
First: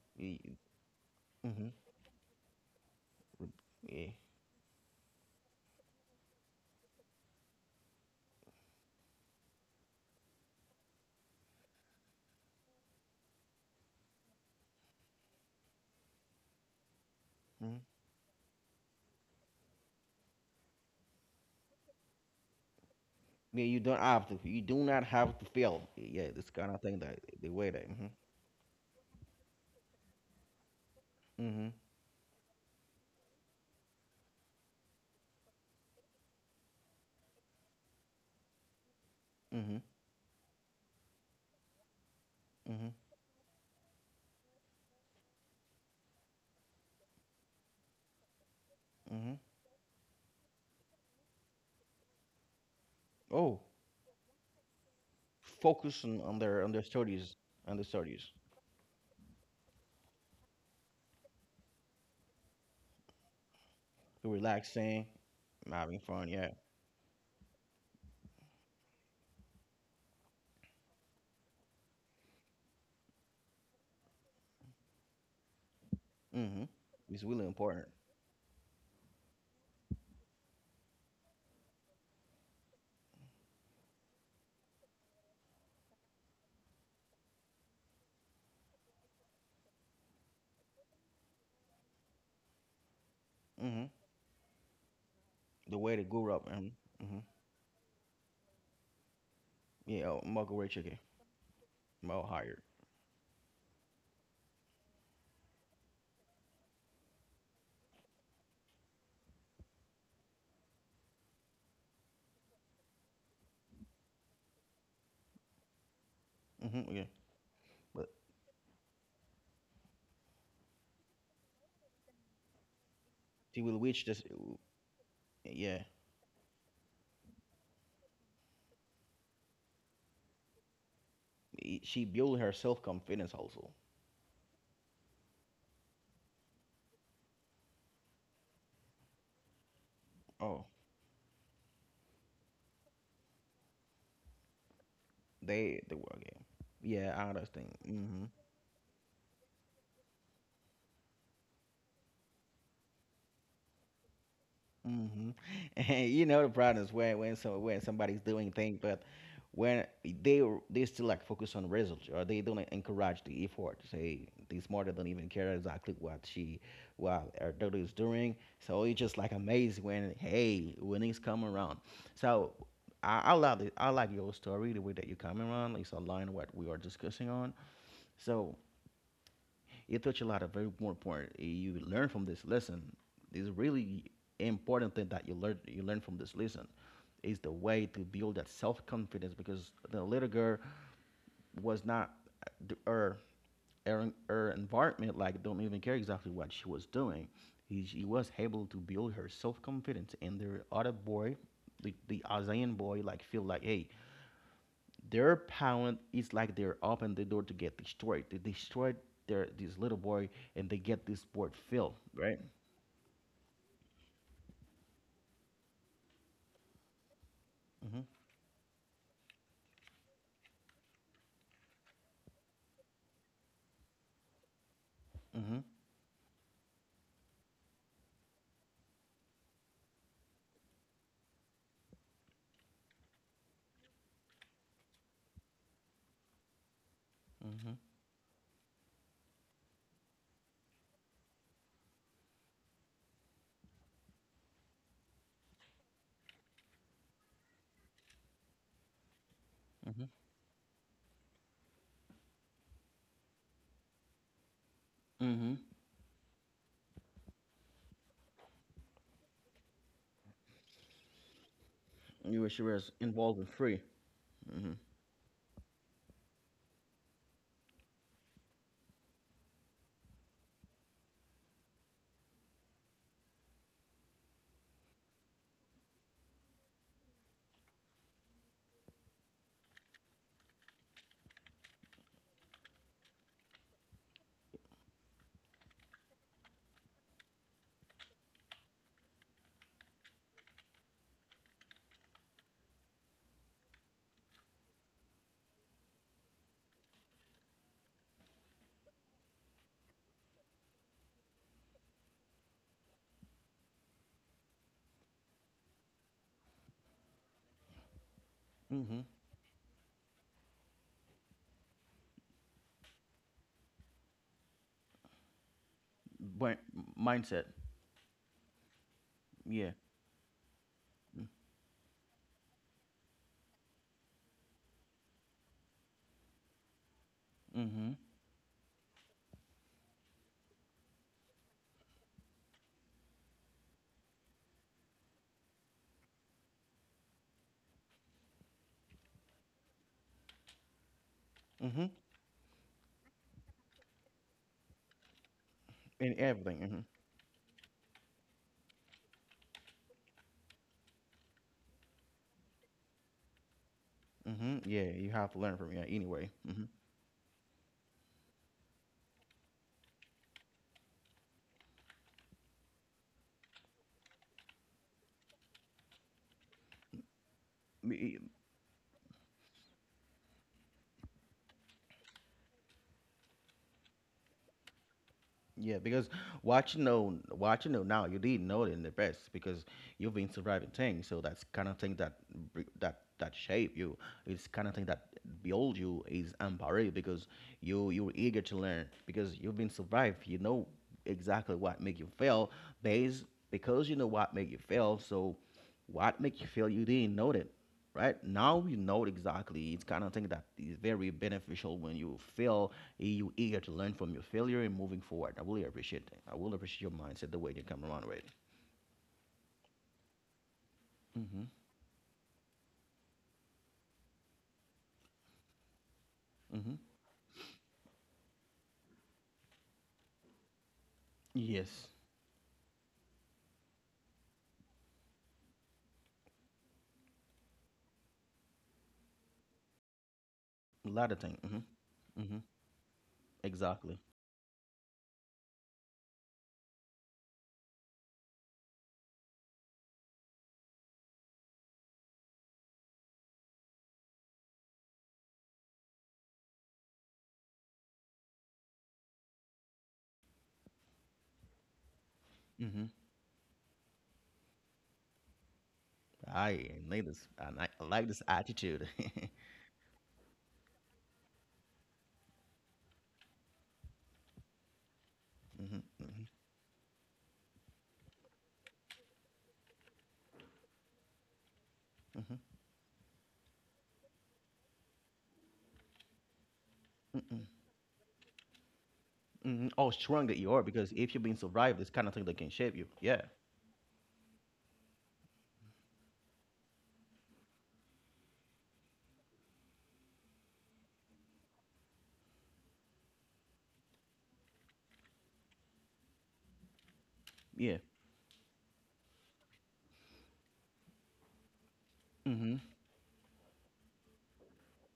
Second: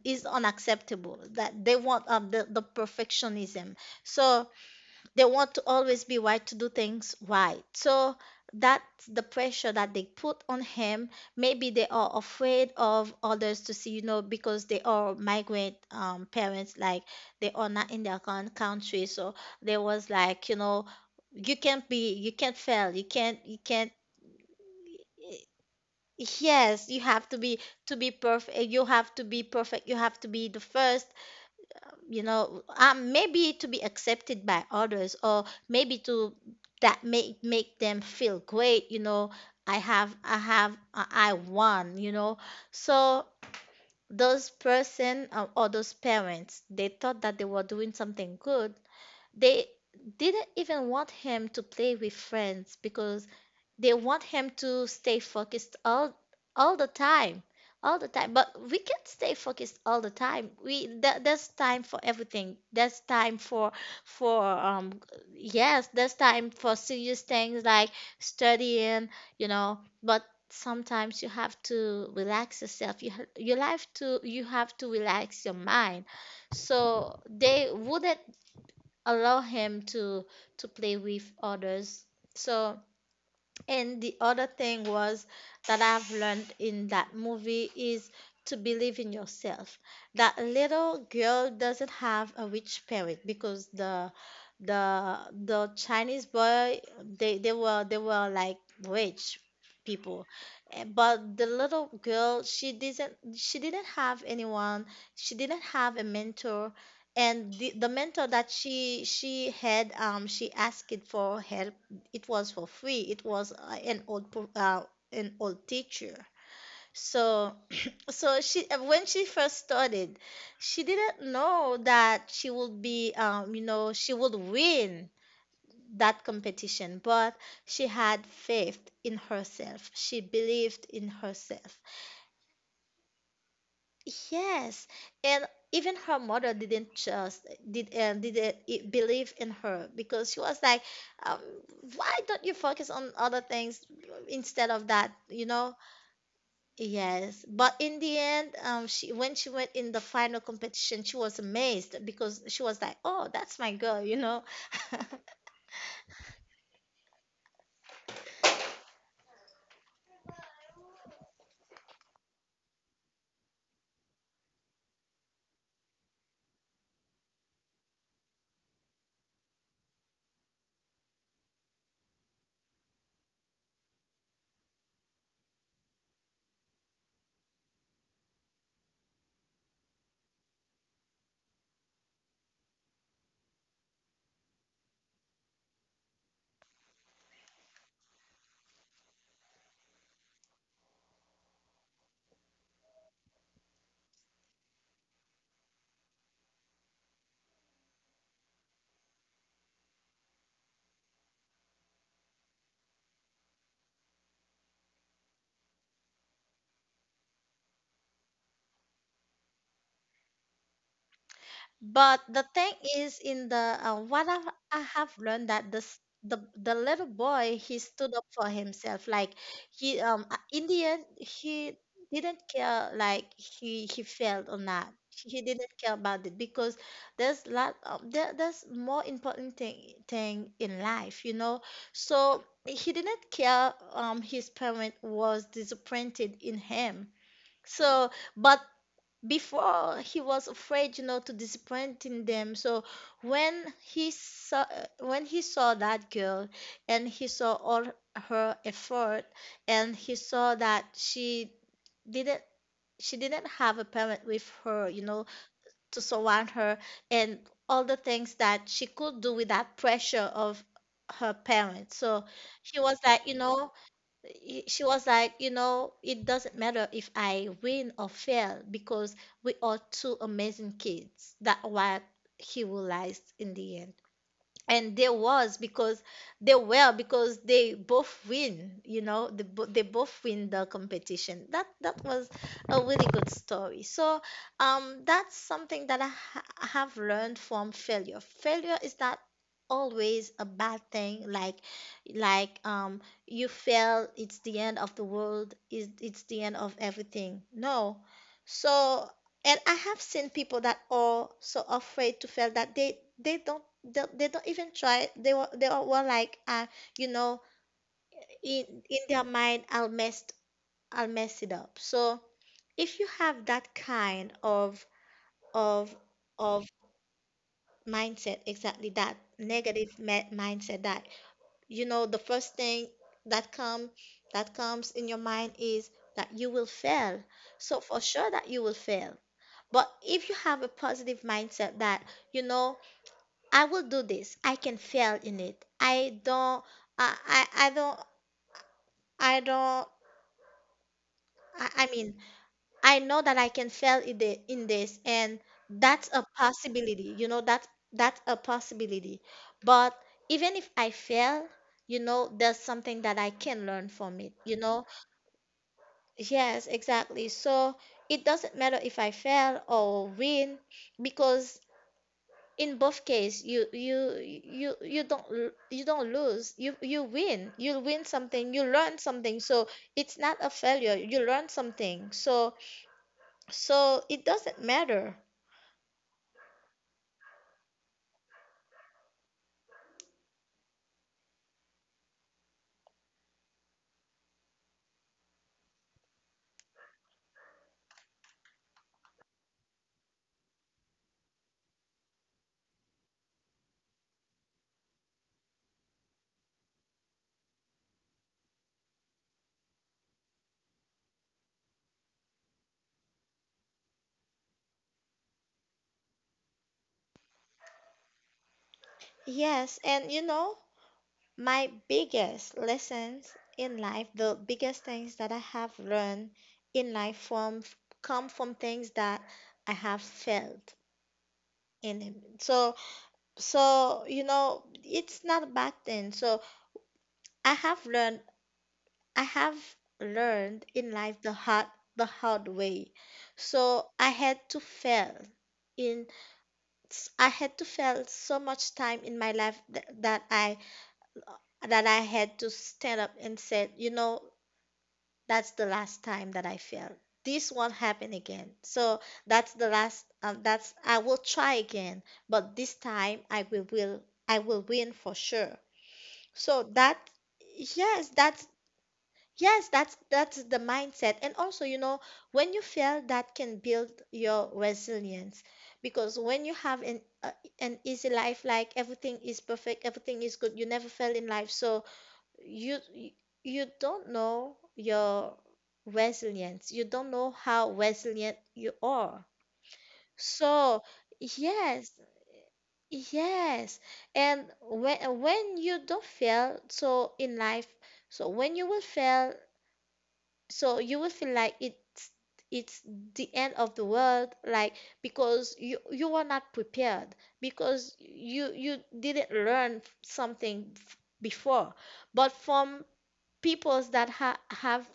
is
Mm-hmm.
unacceptable that they want, um, the, the perfectionism.
Yeah.
So they want to always be right, to do things right. So that's the pressure that they put on him. Maybe they are afraid of others to see, you know, because they are migrant um, parents, like, they are not
Hmm.
in their own country. So there was like, you know, you can't be, you can't fail, you can't, you
Yeah, you
can't.
don't have to. You do not have
eh,
to fail. Yeah, this kind of
Yes,
thing
you
that
have to
the
be
way that.
to
Mm-hmm.
be perfect. You have to be perfect. You have to be the first,
Mm-hmm.
you know. Um, maybe to be accepted by others, or maybe to, that make make them feel great, you know.
Mm-hmm.
I have i have i I won, you know.
Mm-hmm.
So those person, uh, or those parents, they thought that they were doing something good.
Mm-hmm.
They didn't even want him to play with friends because
Oh,
they want him to stay focused
focus
all
on, on their on
all
their
the
studies,
time,
on the
all the
studies.
time. But we can't stay focused all the time. We That there's time for everything. There's time for for um
Relaxing,
yes,
having
there's
fun.
time
Yeah.
for serious things, like studying, you know. But sometimes you have to relax yourself. You ha- you have to, you have to relax your mind.
Mm-hmm.
So
It's really
they
important.
wouldn't allow him to to play with others. So and the other thing was that I've learned in that movie is to believe in yourself. That little girl doesn't have a rich parent, because
Mm-hmm.
the the the
The way they
Chinese
grew up.
boy,
Mm-hmm. Mm-hmm.
they, they were they were like rich
Yeah,
people.
Michael Ray
Eh,
Chicken.
But the little
Mo
girl,
hired.
she didn't she didn't have anyone, she didn't have a mentor. And the, the mentor that she she had, um she asked it for help, it was for free. It was uh, an old pro- uh, an old teacher.
Hmm, okay.
So
But
so she, uh, when she first started, she didn't know that she would be, um
she
you
will
know,
reach
she
this.
would win
Yeah,
that competition, but she had faith in herself. She believed in herself.
she build her self confidence also.
Yes, and even her mother didn't just did uh, didn't i- believe in her, because she was
Oh,
like, um, why don't you focus on other things instead of that, you know?
they they were game. Yeah, I
Yes,
understand.
but in the
Mm-hmm.
end, um, she, when she went in the final competition, she was amazed, because she was like, oh, that's my girl, you know?
Hmm. You know the problem is when when so when somebody's doing thing, but when they they still like focus on results or they don't encourage the effort. Say this mother don't even care exactly what she what her daughter is doing. So it's just like amazed when hey winnings come around. So I, I love it. I like your story the way that you come around. It's aligned what we are discussing on. So it taught you touch a lot of very more important. You learn from this lesson. This really important thing that you learn you learn from this lesson is the way to build that self confidence because the little girl was not her her, her environment like don't even care exactly what she was doing. He, she was able to build her self confidence, and the other boy, the, the Azayan boy, like feel like hey, their parent is like they're open the door to get destroyed. They destroyed their this little boy and they get this board filled,
But
right?
the thing is, in the uh, what I, I have learned, that this the the little boy, he
Mm-hmm.
stood up for himself. Like, he um uh, in the end, he didn't care like he he failed or not. He
Mm-hmm.
didn't care about it, because there's lot of, there, there's more important thing thing in life, you know. So he didn't care, um his parent was disappointed in him.
Mm-hmm.
So but before he was afraid, you know, to disappointing them. So when he saw, when he saw that girl, and he saw all her effort, and
Mm-hmm.
he saw that she didn't, she didn't have a parent with her, you know,
Mm-hmm.
to surround her, and all the things that she could do without pressure of her parents. So
You were she
he
was
was like, you
involved in
know,
free.
he-
Mm-hmm.
she was like, you know, it doesn't matter if I win or fail, because we are two amazing kids. That what he realized in the end. And there was because they were, because they both win, you know, they, bo- they both win the competition. That that was a really good story. So um that's something that i ha- have learned from failure. Failure is not always a bad thing. like like um you fail, it's the end of the world, is it's the end of everything. No. So, and I have seen people that are so afraid to fail that they they don't they, they don't even try. They were they were were like uh you know, in
Mm-hmm.
in their mind, I'll mess, I'll mess it up. So if you have that kind of of
But
of
mindset.
mindset, exactly that
Yeah.
negative me- mindset that, you know, the first thing that come that comes in your mind is that you will fail. So
Mm-hmm.
for sure that you will fail. But if you have a positive mindset that, you know, I will do this, I can fail in it. I don't, I, I, I don't, I don't, I,
Mm-hmm.
I mean, I know that I can fail in the, in this, and that's
And
a
everything.
possibility, you know, that's, that's a possibility. But even if I fail, you know, there's something that I can learn from it,
Mm-hmm.
you
Mm-hmm.
know?
Yeah, you have to learn from, yeah. Anyway.
Yes, exactly. So it doesn't matter if I fail or win, because in both case you you you you don't l- you don't lose, you you win, you win
Mm-hmm.
something, you learn something. So it's not a failure, you learn something. So so it doesn't matter.
Yeah, because what you know, what you know now, you didn't know it in the past because you've been surviving things. So that's kind of thing that br- that that shape you. It's kind of thing that build you is empowering because you you're eager to learn because you've been survived. You know exactly what make you fail based because you know what make you fail. So what make you fail? You didn't know it right now you know it exactly it's kind of thing that is very beneficial when you fail you eager to learn from your failure and moving forward. I really appreciate that. I will appreciate your mindset, the way you come around with it.
Yes, and you know,
Mm-hmm.
my biggest lessons in life, the biggest things that I have learned
Mm-hmm.
in life from come from things that I have felt
Yes.
in him. So so you know, it's not a bad thing. So I have learned I have learned
A
in
lot
life
of
the
things.
hard the
Mm-hmm. Mm-hmm.
hard way. So
Exactly.
I had to fail in I had to fail so much time in my life th- that I that I had to stand up and said, you know, that's the last time that I failed. This won't happen again. So that's the last. Um, that's I will try again, but this
Mm-hmm.
time I will will I will win for sure. So
I
that
like this. I like, I like
yes,
this
that's
attitude.
yes, that's that's the mindset. And also, you know, when you fail, that can build your resilience
Hmm.
because when you have an uh, an easy life, like everything is perfect, everything is good, you never fail in life, so
Hmm.
you you you don't know your resilience. You don't know
Hmm.
how resilient you are.
Hmm. Oh, strong that you are,
So,
because if you're being survived, this
yes,
kind of thing that can shape you. Yeah.
yes. And when when you don't fail, so in life, so when you will fail, so you will feel like it's it's the end of the world, like because you you were not prepared,
Yeah.
because you you didn't learn something f- before, but
Mm-hmm.
from peoples that ha- have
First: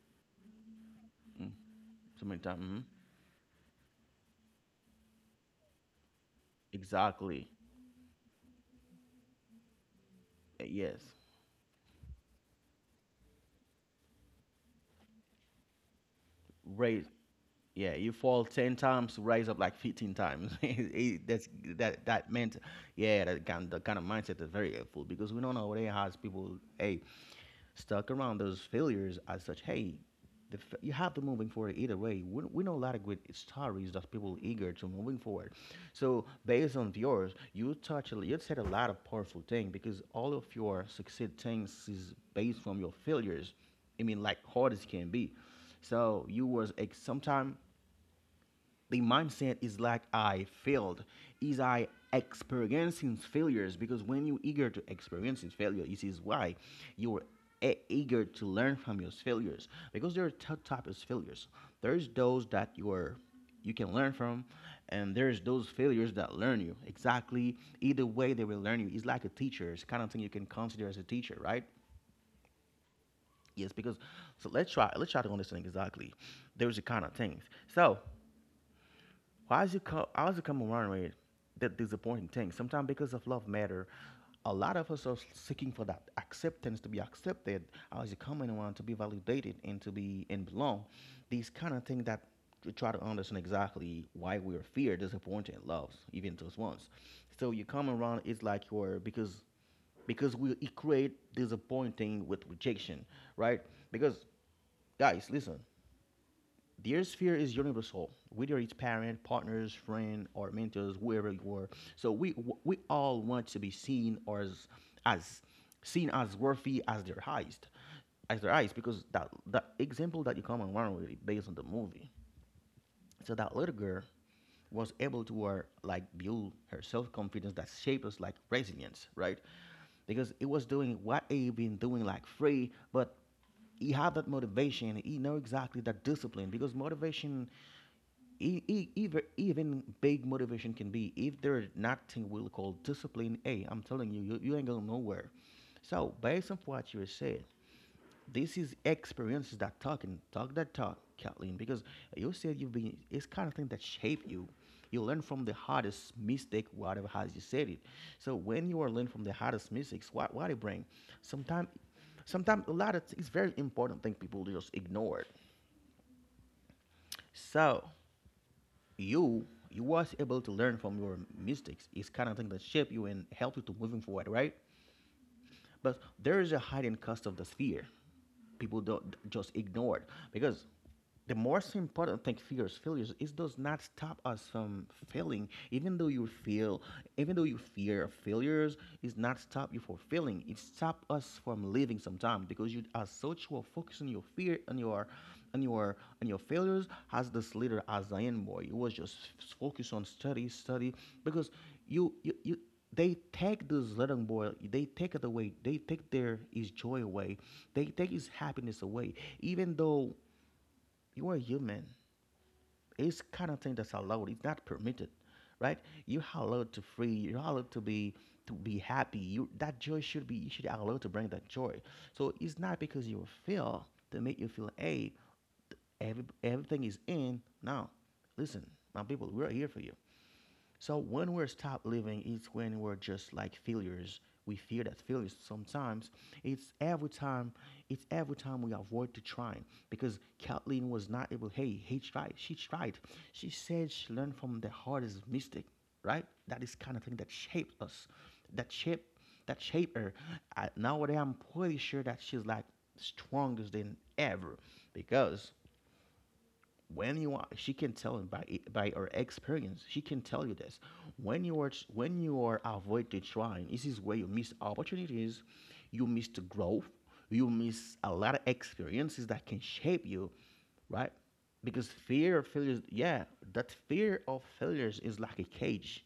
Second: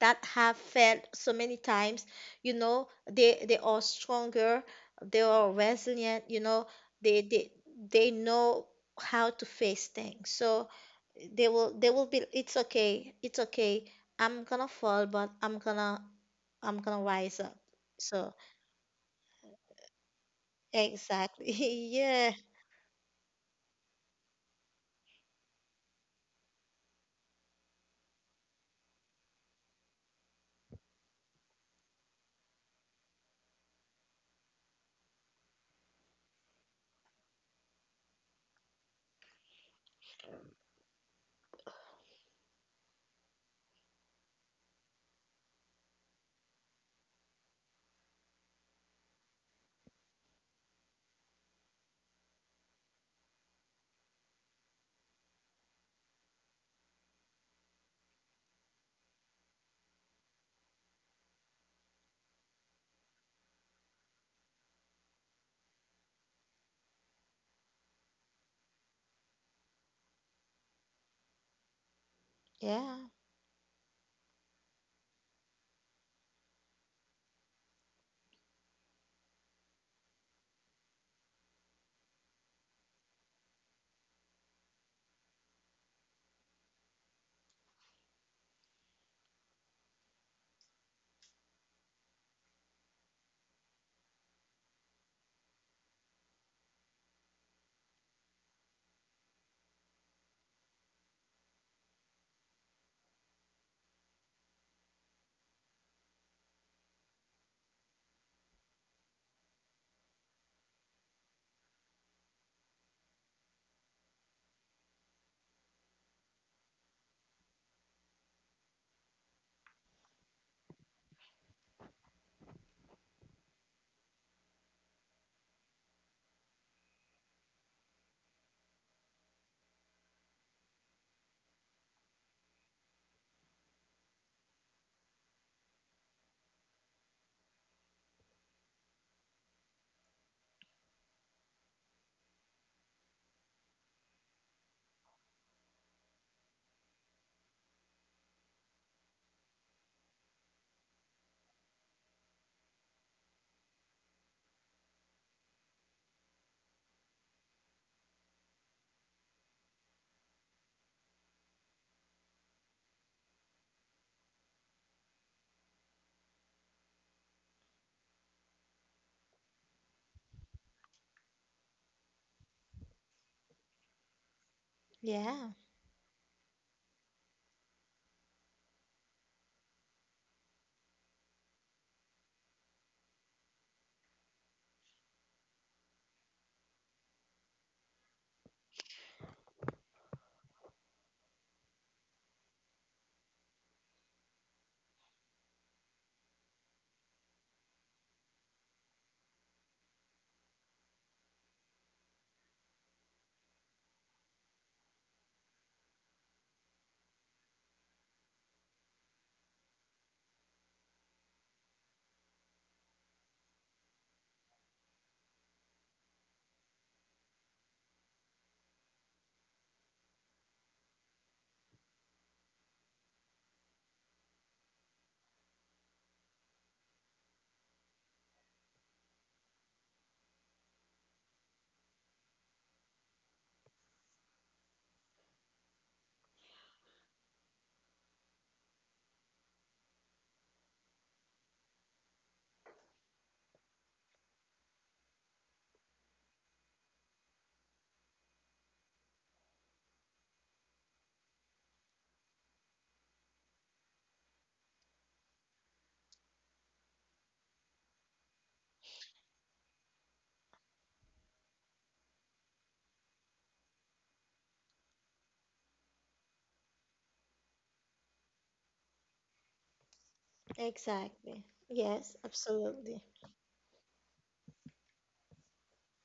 that have failed so
Mm.
many times.
So many
You
times. Hmm.
know, they they are stronger, they are resilient, you know, they
Exactly.
they they know how to face things.
Uh,
So
Yes.
they will they will be, it's okay, it's okay. I'm gonna fall, but I'm gonna I'm gonna
Raise.
rise up.
Yeah, you
So
fall ten times to rise up like fifteen times. It- it-
exactly.
That's that that
Yeah,
meant, yeah, that kind the kind of mindset is very helpful because we don't know what it has people, hey, stuck around those failures as such. Hey, the, f- you have to moving forward either way. We, we know a lot of great stories that people eager to moving forward. So based on yours, you touch a- you said a lot of powerful thing because all of your success things is based from your failures. I mean, like hard as can be. So you was ex- sometime the mindset is like I failed, is I experiencing failures because when you are eager to experiencing failure, this is why you're e- eager to learn from your failures because there are two types of failures. There's those that you're you can learn from, and there's those failures that learn you exactly. Either way they will learn you. It's like a teacher, it's kind of thing you can consider as a teacher, right?
yeah,
Yes, because, so let's try let's try to understand exactly. There's a kind of things. So why is it co- why is it come around with that disappointing thing sometimes? Because of love matter, a lot of us are seeking for that acceptance, to be accepted, as it coming around, to be validated and to be and belong. These kind of things that we try to understand exactly why we are fear disappointed loves, even those ones. So you come around, it's like you're, because because we equate disappointing with rejection, right? Because, guys, listen, the air sphere is universal, whether it's parent, partners, friend, or mentors, whoever you are. So we we all want to be seen or as, as seen as worthy as their highest, as their eyes, because that that example that you come around with is based on the movie. So that little girl was able to work, like build her self confidence, that shaped us like resilience, right? Because it was doing what he been doing like free, but he had that motivation. He know exactly that discipline. Because motivation, e- e- even even big motivation can be if there's nothing we'll call discipline. Hey, I'm telling you, you, you ain't going nowhere. So based on what you said, this is experiences that talk and talk that talk, Kathleen, because you said you've been, it's kind of thing that shape you. You learn from the hardest mistake, whatever has you said it. So when you are learning from the hardest mistakes, what, what it bring? Sometimes, sometimes a lot of, th- it's very important thing people just ignore it. So you, you was able to learn from your mistakes. It's kind of thing that shape you and help you to moving forward, right?
yeah,
But there is a hidden cost of the fear. People don't just ignore it because the most important thing fear is failures. It does not stop us from failing, even though you feel, even though you fear failures, it's not stop you from failing. It stops us from living sometimes because you are so true of focusing your fear on your, on your, on your failures. As this leader, as Zion boy, you was just focused on study, study Because you, you, you they take this little boy, they take it away, they take their his joy away, they take his happiness away, even though you are human. It's kind of thing that's allowed, it's not permitted, right? You're allowed to free, you're allowed to be to be happy, you that joy should be, you should allowed to bring that joy. So it's not because you feel, to make you feel, hey, th- every, everything is in now. Listen, my people, we're here for you. So when we're stopped living, it's when we're just like failures. We fear that failures sometimes. It's every time. It's every time we avoid to trying because Kathleen was not able. Hey, he tried. She tried. She said she learned from the hardest mistake. Right. That is kind of thing that shaped us. That shaped. That shaped her. I, nowadays, I'm pretty sure that she's like strongest than ever, because when you are, she can tell by by her experience, she can tell you this. When you are when you are avoid the trying, this is where you miss opportunities, you miss the growth, you miss a lot of experiences that can shape you, right?
exactly.
Because
Yes,
fear of failures,
absolutely.
yeah, that fear of failures is like a cage.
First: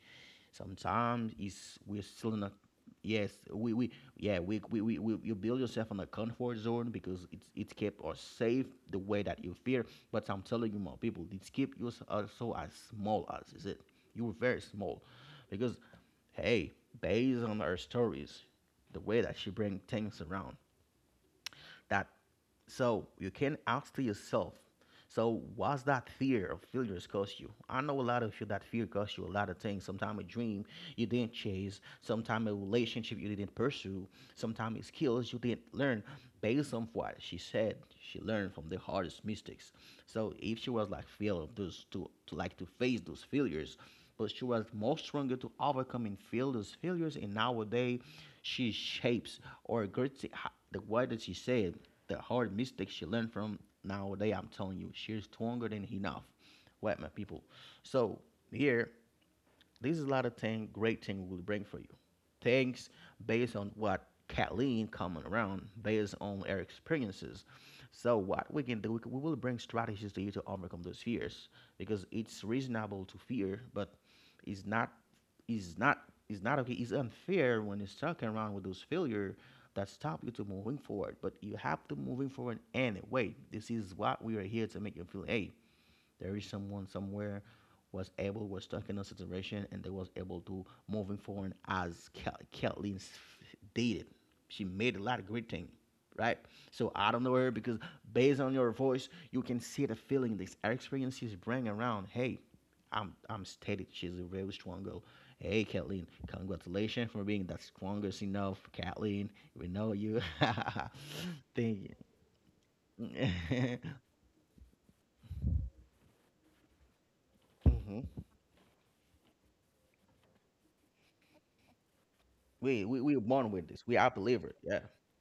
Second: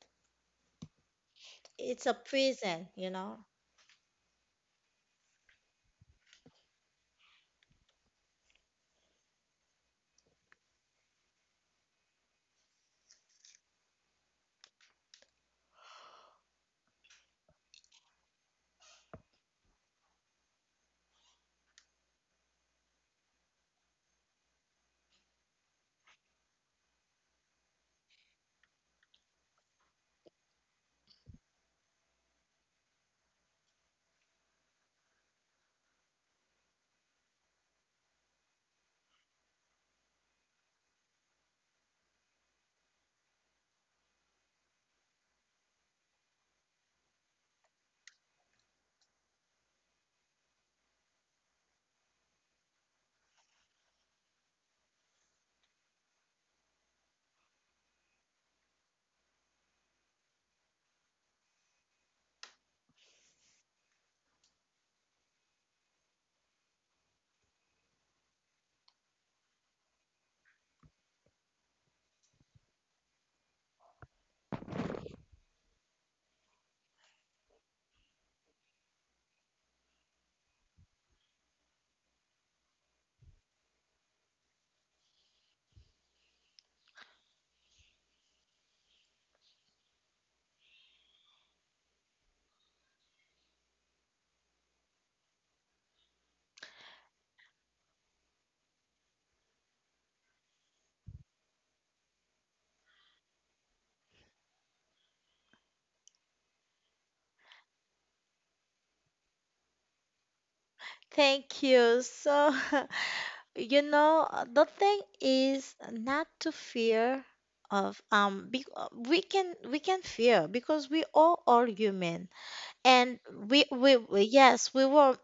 Sometimes is we're
It's a
still in a...
prison, you
Yes,
know.
we, we yeah, we, we, we, we you build yourself on a comfort zone because it's it's kept us safe the way that you fear. But I'm telling you, more people, it's keep you s- also as small as is it. You were very small, because hey, based on our stories, the way that she bring things around, that, so you can ask to yourself, so what's that fear of failures cost you? I know a lot of you, that fear cost you a lot of things, sometimes a dream you didn't chase, sometimes a relationship you didn't pursue, sometimes it's skills you didn't learn. Based on what she said, she learned from the hardest mistakes. So if she was like fail of those to, to like to face those failures, but she was more stronger to overcome and feel those failures. And nowadays, she shapes or gets the way that she said the hard mistakes she learned from. Nowadays, I'm telling you, she's stronger than enough. What, my people? So here, this is a lot of thing, great thing will bring for you. Things based on what Kathleen coming around, based on her experiences. So what we can do, we, c- we will bring strategies to you to overcome those fears, because it's reasonable to fear, but it's not, it's not, it's not okay. It's unfair when you're stuck around with those failure that stop you to moving forward. But you have to moving forward anyway. This is what we are here to make you feel. Hey, there is someone somewhere, was able, was stuck in a situation and they was able to moving forward as Kel- Kathleen did. She made a lot of great things, right? So I don't know her, because based on your voice, you can see the feeling this experience is bringing around. Hey, I'm I'm stated she's a very strong girl. Hey, Kathleen, congratulations for being that strongest enough, Kathleen. We know you.
Thank
Thank
you so. You
you.
know, uh, the thing is not to fear of
Mhm.
um be, uh, we can we can fear because we all are human.
We we
And
we were born
we
with this.
we
We are
we-
believer.
yes,
Yeah.
we were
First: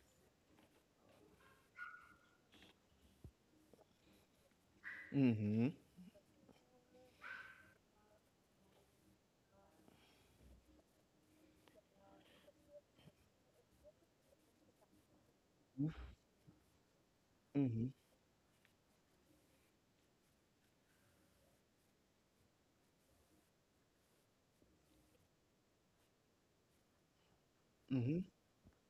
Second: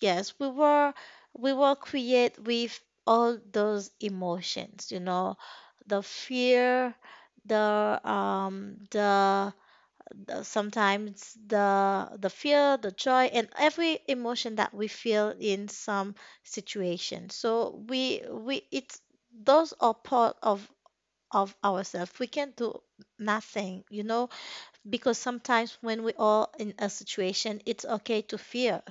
yes we were, we were create with all those emotions, you know,
Mm-hmm.
the fear, the um the the sometimes the the fear, the joy, and every emotion that we feel in some situation. So
Mm-hmm.
we we it's those are part of of ourselves, we can't do nothing, you know, because sometimes when we are in a situation, it's okay
Mm-hmm.
to fear,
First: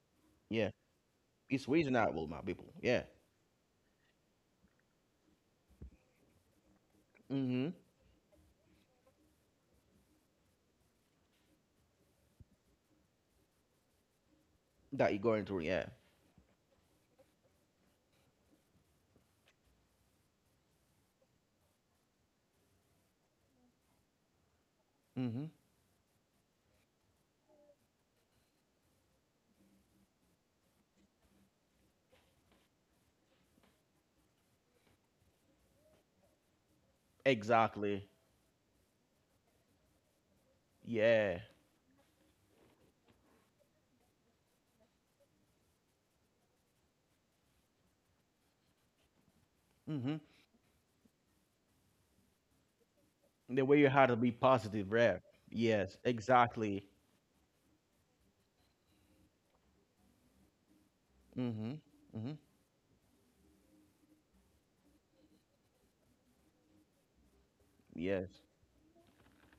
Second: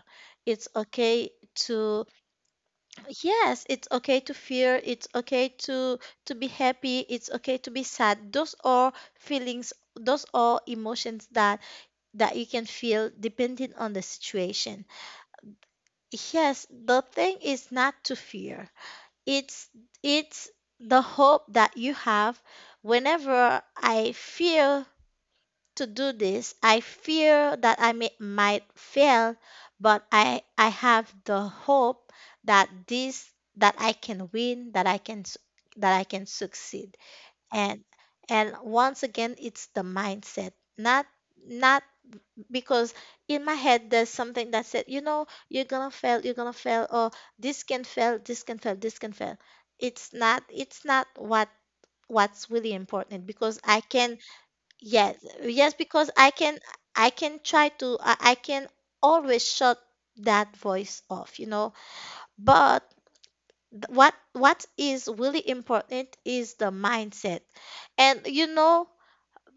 it's
Yeah.
okay
It's
to
reasonable, my people. Yeah.
yes, it's okay to fear, it's okay to to be happy, it's okay
Mm-hmm.
to be sad. Those are feelings, those are emotions that that you can feel depending on the situation.
That you're going through. Yeah.
Yes, the thing is not to fear. It's it's the hope that you have. Whenever I fear
Mm-hmm.
to do this, I fear that I may, might fail, but I I have the hope that this that I can win, that I can s- that I can succeed. And
Exactly.
and once again, it's the mindset, not
Yeah.
not because in my head there's something that said, you know, you're gonna fail, you're gonna fail, or this can fail, this can fail, this can fail. It's
Mm-hmm.
not, it's not what what's really important, because
The way
I
you had to
can
be positive,
yes,
right?
yes,
Yes.
because I can
Exactly.
I can try to I, I can always shut that voice off, you
Mm-hmm.
know.
Mm-hmm.
But th- what what is really important is the mindset. And
Yes.
you know,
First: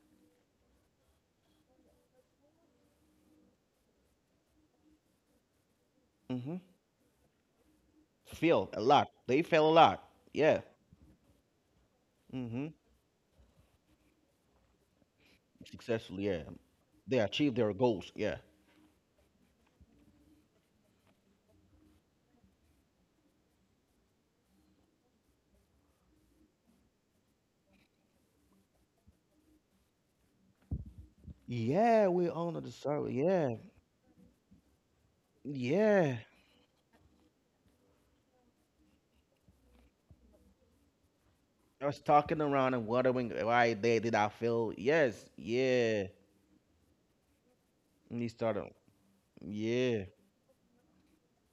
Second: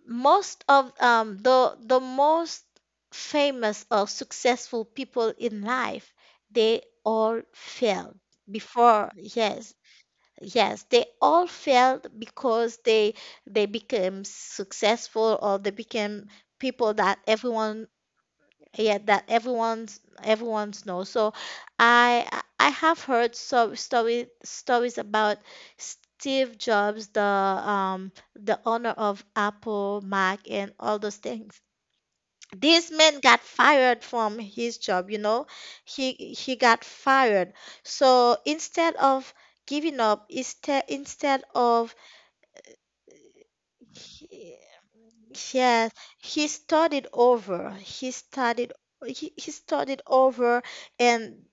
most of um, the the most famous or successful people in life,
Mm-hmm.
they all failed
Fail a
before.
lot. They fail a
Yes,
lot. Yeah.
yes, they all failed
Mm-hmm.
because they they became successful, or they
Successfully.
became
Yeah.
people that
They achieve their
everyone
goals. Yeah.
yeah, that everyone's everyone's knows. So i i I have heard so story stories about Steve Jobs, the um the owner of Apple Mac and all those things.
Yeah. We honor the
This
sorrow.
man got
Yeah.
fired from his job, you know. he
Yeah.
he got fired. So instead of giving up, instead instead of
Was talking around and wondering why they did I feel, yes,
yes,
yeah.
he started over. He
And he started,
started he, he started
yeah.
over, and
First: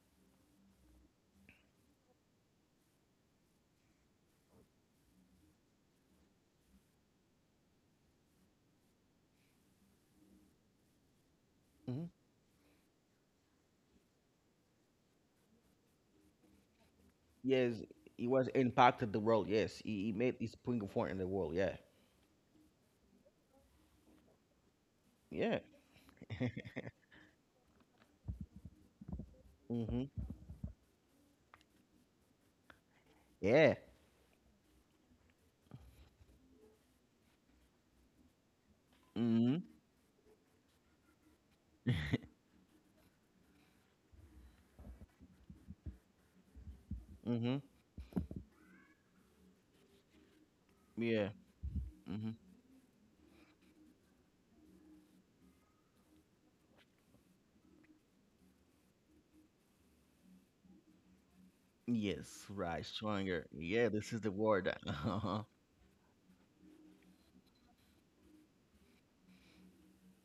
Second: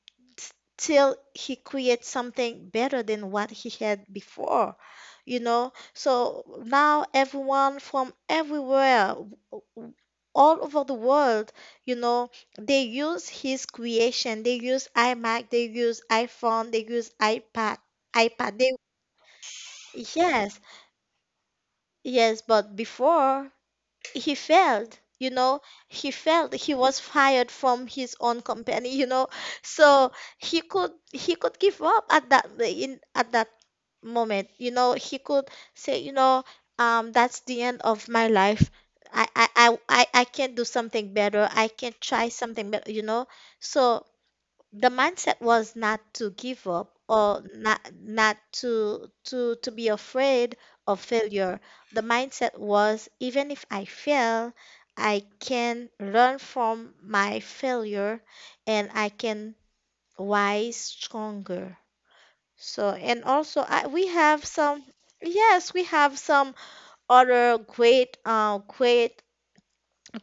still he creates something better than what he had before. You know? So now everyone from everywhere w- w- all over the world, you
Hmm.
know, they use his creation. They use iMac, they use iPhone, they use iPad,
Yes, he was
iPad. They
impacted the world, yes. He, he made his
yes,
point forward in the world, yeah.
yes, but before he failed, you know,
Yeah.
he failed, he was fired from his own company, you know.
Mm-hmm.
So he could he could give up at that in at that
Yeah.
moment, you know. He could say, you know, um that's the end of my life. I I
Mm-hmm.
I I I can not do something better, I can try something better, you know. So the mindset was not to give up or
Mm-hmm.
not, not to to to be afraid of
Yeah.
failure. The
Mm-hmm.
mindset was, even if I fail, I can learn from my failure, and I can rise stronger.
Yes, right.
So, and
Stronger.
also
Yeah,
I, we
this is the
have
word.
some
Uh-huh.
yes, we have some other great uh great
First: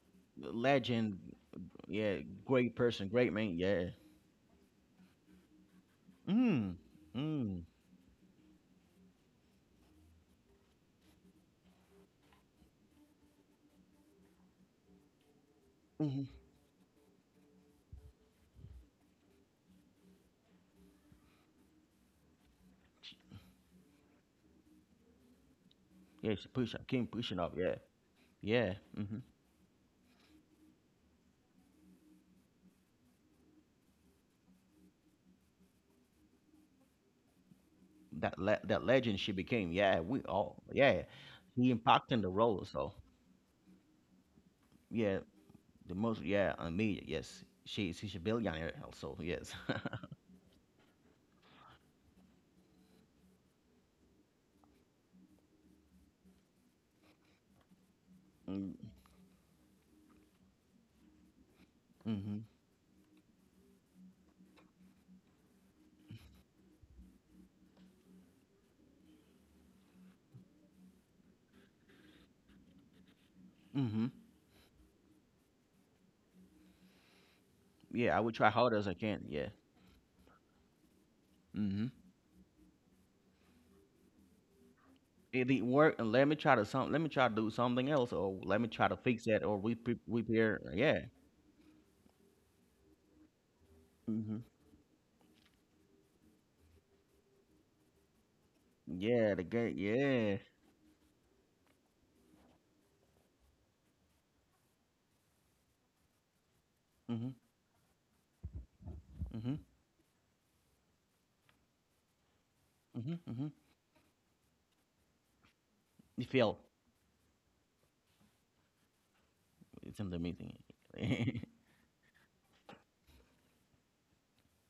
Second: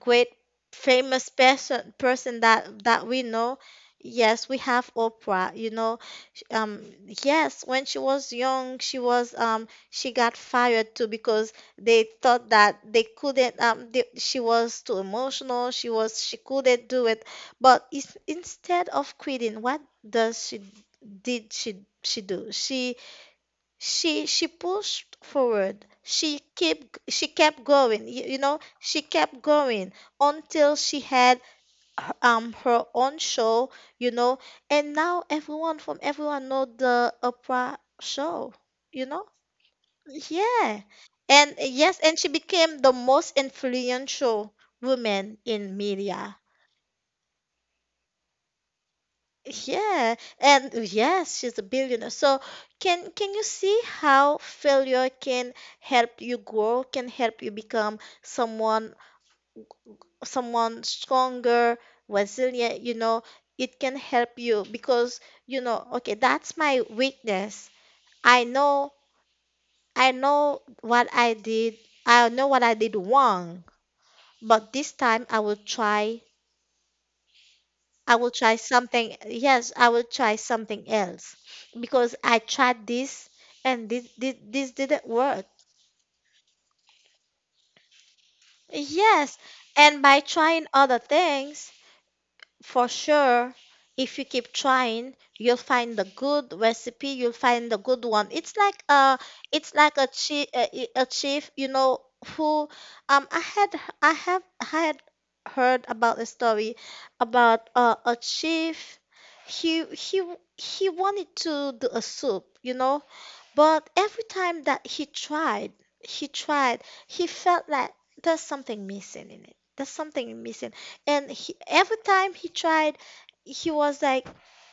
great
Legend.
famous person
Yeah,
person
great
that that
person,
we
great man.
know.
Yeah.
Yes, we have Oprah, you know,
Mm.
um yes,
Mm.
when she was young, she was um she got fired too, because they thought that they couldn't um they, she was too emotional, she was
Mm-hmm.
she couldn't do it. But is, instead of quitting, what does she did she she do she she she pushed forward,
Yeah,
she
she push up,
kept
keep
she
pushing up.
kept
Yeah.
going, you, you know,
Yeah.
she
Mm-hmm.
kept going until she had her- um her own show, you know, and now everyone from everyone know the Opera
That
Show,
le- that
you
legend
know?
she became. Yeah, we all,
Yeah.
yeah,
And
he
yes, and
impacting
she
the role.
became the
So
most influential
yeah,
woman in
the most,
media.
yeah, on me, yes, she she's a billionaire also, yes.
Yeah, and yes, she's a billionaire. So can can you see how failure can help you grow, can help you become someone
Mm.
someone stronger,
Mm-hmm.
resilient, you know, it can help you because you know, okay, that's my weakness. I know I know what I did. I know what I did wrong,
Mm-hmm.
but this time I will try I
Yeah, I
will
would try
try
hard as I
something.
can. Yeah.
Yes, I will try something else
Mm-hmm.
because I tried this, and this this, this didn't work.
It didn't work, and let me try to some. Let me try to do something else, or let me try to fix
Yes,
that, or we pre-
and by
repair.
trying other
Yeah.
things, for sure, if you
Mm-hmm.
keep trying, you'll find the good recipe, you'll find the good one. It's like a,
Yeah. The
it's
game.
like a
Yeah.
chief, a, a chief, you know, who, um, I had, I have had heard about a story
Mm-hmm.
about uh, a chief.
Mm-hmm.
He he he wanted to do a soup, you know,
Mm-hmm. Mm-hmm.
but every time that he tried,
You
he
feel
tried, he felt like there's something missing in it. There's
it's in the
something
meeting.
missing, and he, every time he tried, he was like,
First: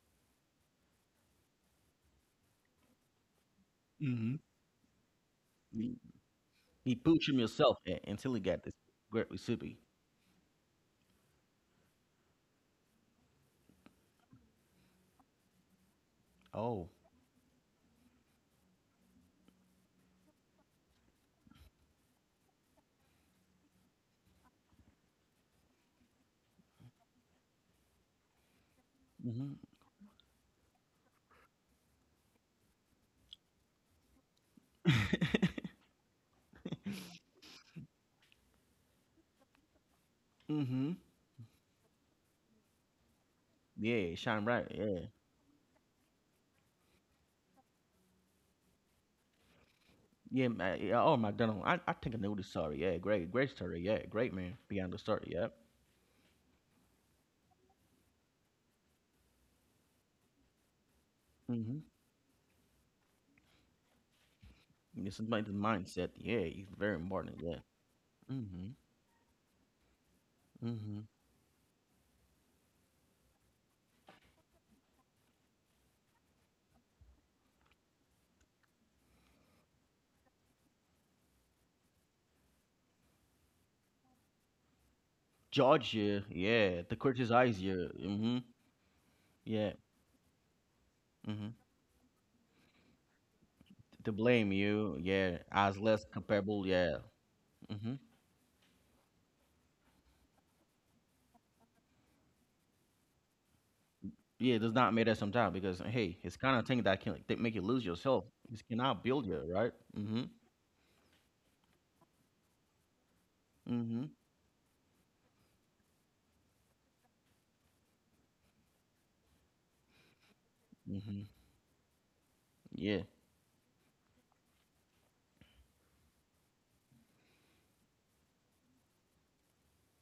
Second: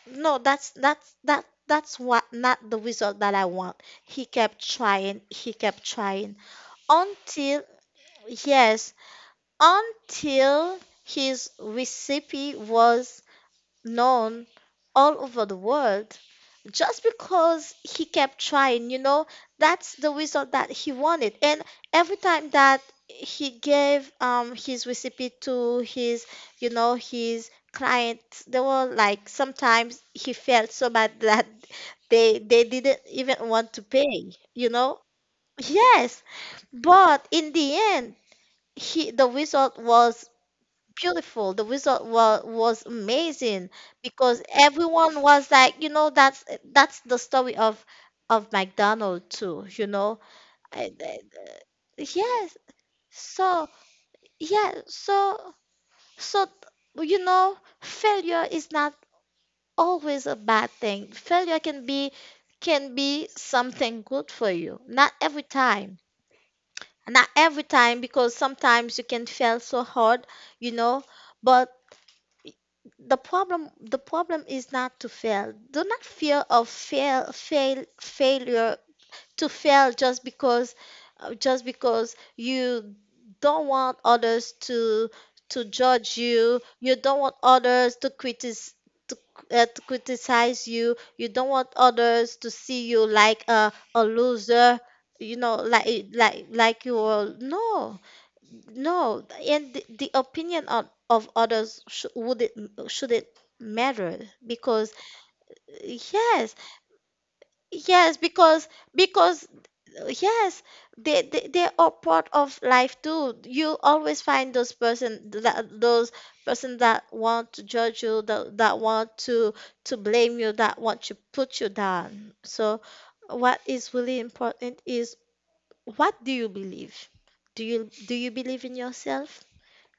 "No, that's that's that that's what not the result that I want." He
Mm-hmm.
kept trying, he kept trying
He pooch him
until
himself a- until he got this
yes,
great recipe.
until his recipe was known all over the world,
Oh.
just because he kept trying, you know. That's the result that he wanted. And every time that he gave um his recipe to his, you know, his clients, they were like,
Mm-hmm.
sometimes he felt so bad that they they didn't even want to pay, you know. Yes, but in the end, he the result was
Mm-hmm.
beautiful. The result was was amazing
Yeah, shine
because
right. Yeah.
everyone was like, you know, that's that's the story of of McDonald too, you know.
Yeah, ma-
I,
yeah. Oh
I-
my god. I, I think I know this
yes.
story. Yeah, great, great
So,
story. Yeah, great man.
yeah,
Beyond the story,
so
yeah.
so you know, failure is not always a bad thing. Failure
Mm-hmm.
can be can be something good for you. Not
This is my
every
the
time.
mindset. Yeah, he's very
Not
important. Yeah.
every time, because
Mm-hmm.
sometimes you can fail so hard, you
Mm-hmm.
know, but the problem the problem is not to fail, do not fear of fail, fail failure, to fail just because uh, just because you don't want others to to
Judge
judge
you,
you,
yeah. To
you don't want
criticize you.
others to
Mm-hmm.
criticize to, uh,
Yeah.
to criticize you, you don't
Mm-hmm.
want others to see you like a, a
To blame
loser,
you, yeah.
you know,
As less
like like
comparable,
like
yeah.
you are
Mm-hmm.
no, no. And the, the opinion of, of others sh- wouldn't shouldn't matter
Yeah, it does not
because
matter sometimes because hey, it's kind
yes.
of thing that can that make you lose
Yes,
yourself. It
because
cannot build you,
because
right?
uh,
Mm-hmm.
yes, they, they they are part of life too. You
Mm-hmm.
always find those person that those person that want to judge you, that that want to to blame you, that want to
Mm-hmm.
put you down. So
Yeah.
what is really important is, what do you believe? Do you do you believe in yourself?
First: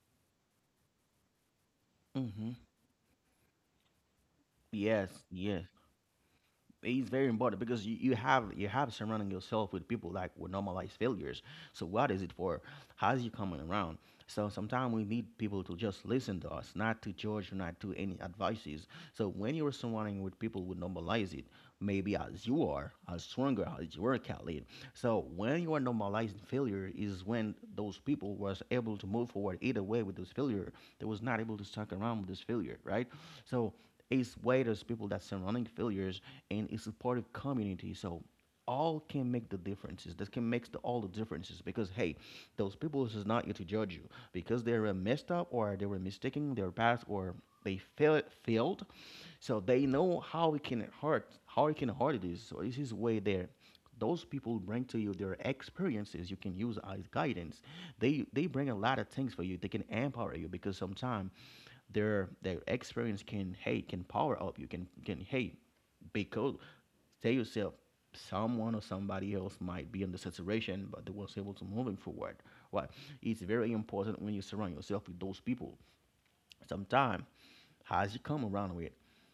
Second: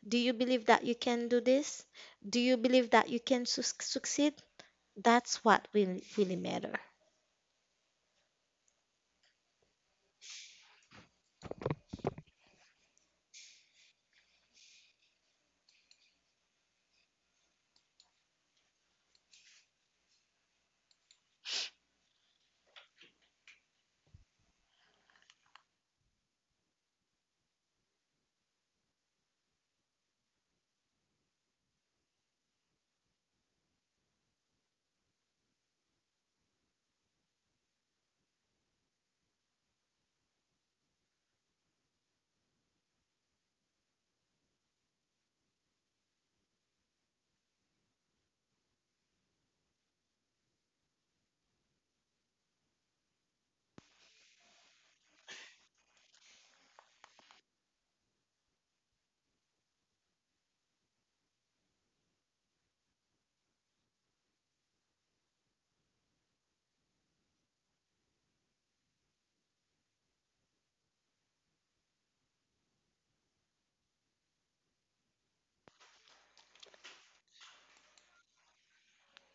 Do you believe that you can do this? Do
Mm-hmm.
you believe that you can sus succeed?
Yes.
That's
Yes.
what really really matter.
It's very important because you, you have you have surrounding yourself with people like with normalized failures. So what is it for? How's you coming around? So sometimes we need people to just listen to us, not to judge, not to any advices. So when you're surrounding with people who normalize it, maybe as you are, as stronger as you are, Khalid. So when you are normalizing failure is when those people was able to move forward either way with this failure. They was not able to stuck around with this failure, right? So it's way those people that surrounding failures and it's a part of community. So all can make the differences. That can make the, all the differences because hey, those people is not here to judge you because they were messed up or they were mistaken their path or they fail, failed. So they know how it can hurt, how it can hurt it is. So this is way there. Those people bring to you their experiences. You can use as guidance. They they bring a lot of things for you. They can empower you because sometimes their their experience can, hey, can power up you, can can hey, because. Tell yourself, someone or somebody else might be under saturation, but they was able to moving forward. Why? It's very important when you surround yourself with those people. Sometimes, as you come around with,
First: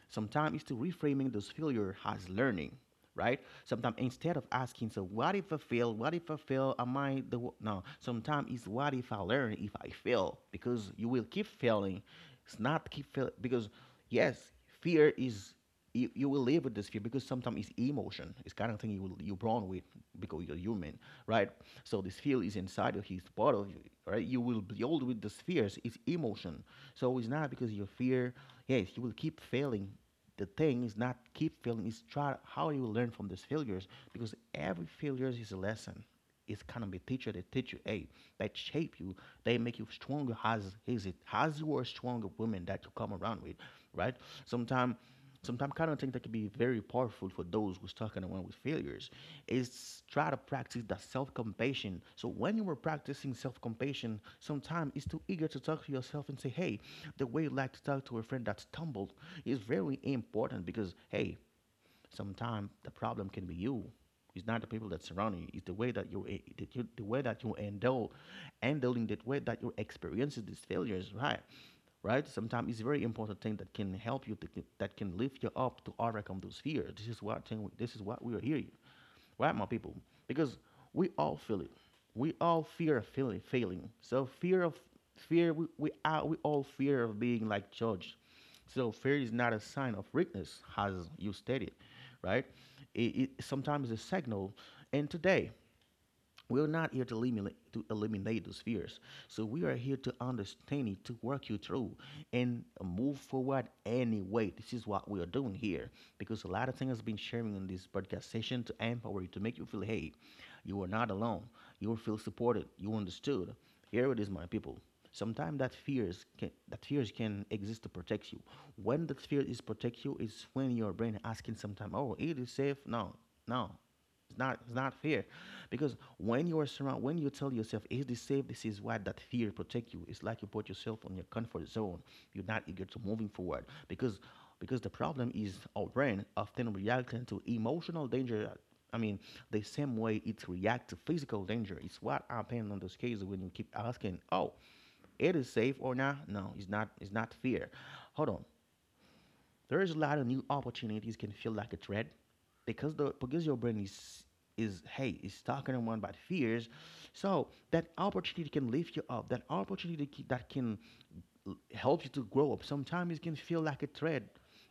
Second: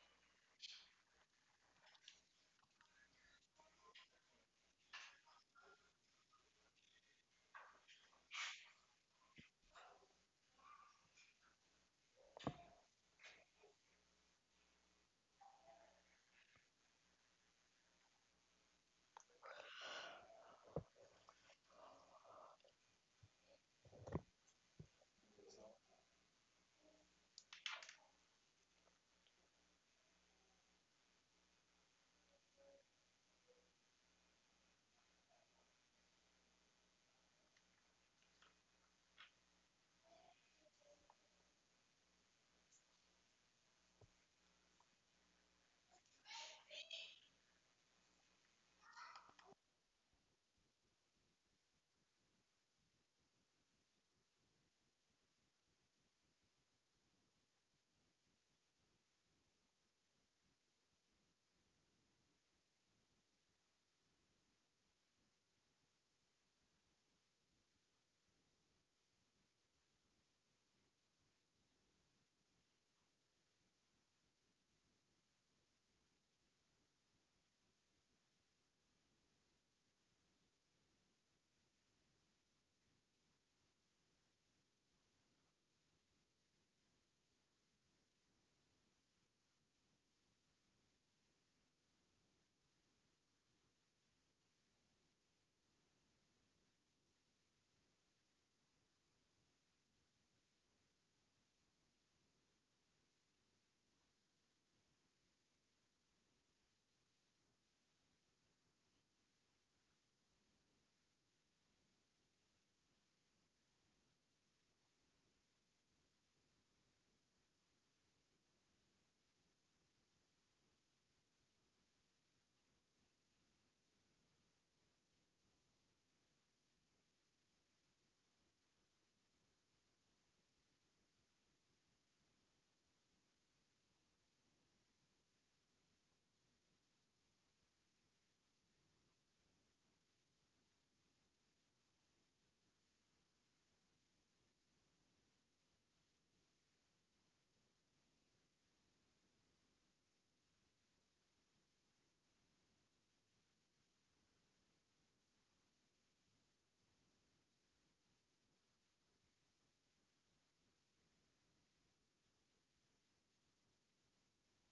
sometimes it's to reframing those failure as learning, right? Sometimes instead of asking, so what if I fail? What if I fail? Am I the wo-" no? Sometimes it's what if I learn? If I fail, because you will keep failing. It's not keep fail because yes, fear is you, you will live with this fear because sometimes it's emotion. It's kind of thing you will, you're born with because you're human, right? So this fear is inside of you, it's part of you, right? You will build with these fears. It's emotion. So it's not because your fear. Yes, you will keep failing. The thing is not keep failing. It's try how you learn from these failures because every failure is a lesson, it's kind of a teacher that teach you, hey, that shape you. They make you stronger as is it as you are stronger women that you come around with, right? Sometimes sometimes kind of think that can be very powerful for those who's talking around with failures is try to practice that self-compassion. So when you were practicing self-compassion sometimes it's too eager to talk to yourself and say, hey, the way you like to talk to a friend that stumbled is very important, because, hey, sometimes the problem can be you. It's not the people that surround you. It's the way that you, eh, that you the way that you handle handling the way that you experiences these failures, right? right? Sometimes it's very important thing that can help you, that can- lift you up to overcome those fears. This is what thing, this is what we are here, right, my people? Because we all feel it. We all fear of feeling, failing. So fear of fear, we we, all, we all fear of being like judged. So fear is not a sign of weakness, as you stated, right? It, it sometimes is a signal. And today, we're not here to eliminate, to eliminate those fears. So we are here to understand it, to work you through, and move forward anyway. This is what we are doing here because a lot of things has been sharing in this podcast session to empower you, to make you feel, hey, you are not alone. You will feel supported. You understood. Here it is, my people. Sometimes that fears can that fears can exist to protect you. When that fear is protect you, is when your brain asking sometime, oh, it is safe. No, no, it's not it's not fair, because when you are surrounded, when you tell yourself, "Is this safe? This is what that fear protect you." It's like you put yourself on your comfort zone. You're not eager to moving forward because because the problem is our brain often reacting to emotional danger. I mean, the same way it reacts to physical danger. It's what happened on those cases when you keep asking, "Oh, it is safe or not?" No, it's not. It's not fear. Hold on, there is a lot of new opportunities can feel like a threat because the because your brain is is hey is talking around about fears, so that opportunity can lift you up, that opportunity ki- that can l- help you to grow up, sometimes it can feel like a threat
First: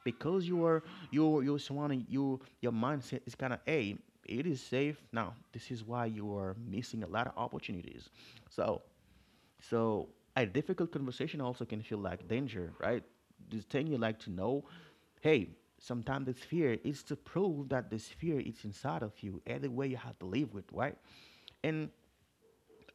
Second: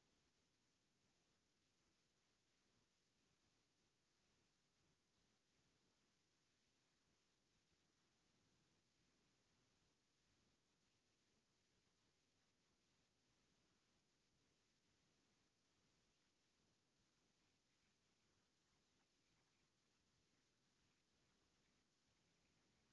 because you are, you you're surrounding you, your mindset is kind of, hey, it is safe now, this is why you are missing a lot of opportunities. so so a difficult conversation also can feel like danger, right? This thing you like to know, hey, sometimes this fear is to prove that this fear is inside of you. Either way, you have to live with, right? And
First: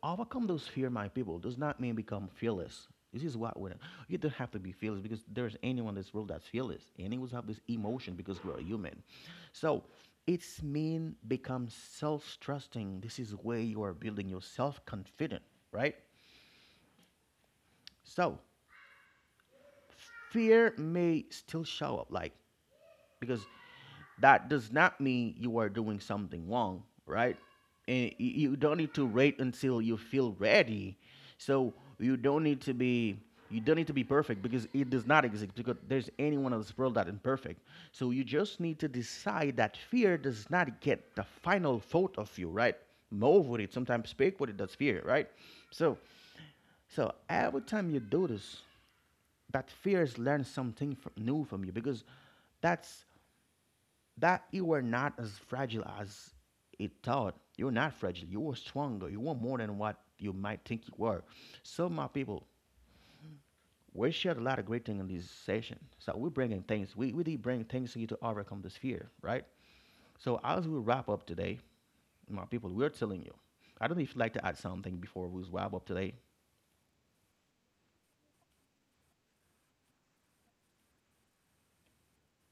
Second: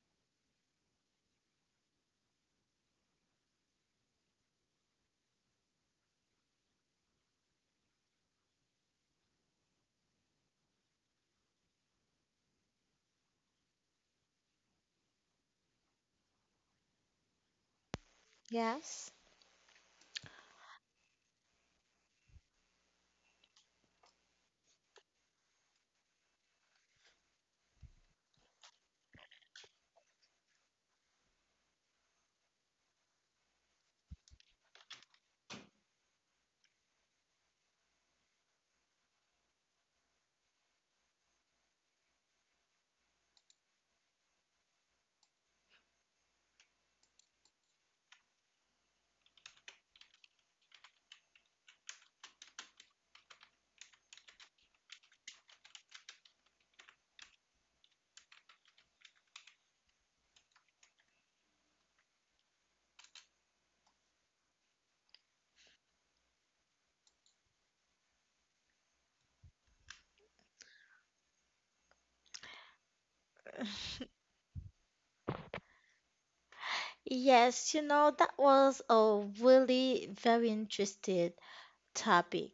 overcome those fear, my people, does not mean become fearless. This is what we You don't have to be fearless because there's anyone in this world that's fearless. Anyone have this emotion because we're human. So it's mean become self-trusting. This is where you are building your self-confident, right? So
Yes.
fear may still show up, like, because that does not mean you are doing something wrong, right? And y- you don't need to wait until you feel ready. So you don't need to be you don't need to be perfect because it does not exist because there's anyone on this world that is perfect. So you just need to decide that fear does not get the final thought of you, right? Move with it, sometimes speak with it, that's fear, right? so so every time you do this, that fears learn something fr- new from you, because that's that you were not as fragile as it thought. You're not fragile. You were stronger. You were more than what you might think you were. So, my people, we shared a lot of great things in this session. So we're bringing things. We we did bring things to you to overcome this fear, right? So as we wrap up today, my people, we're telling you. I don't know if you'd like to add something before we wrap up today.
Yes, you know, that was a really very interesting topic.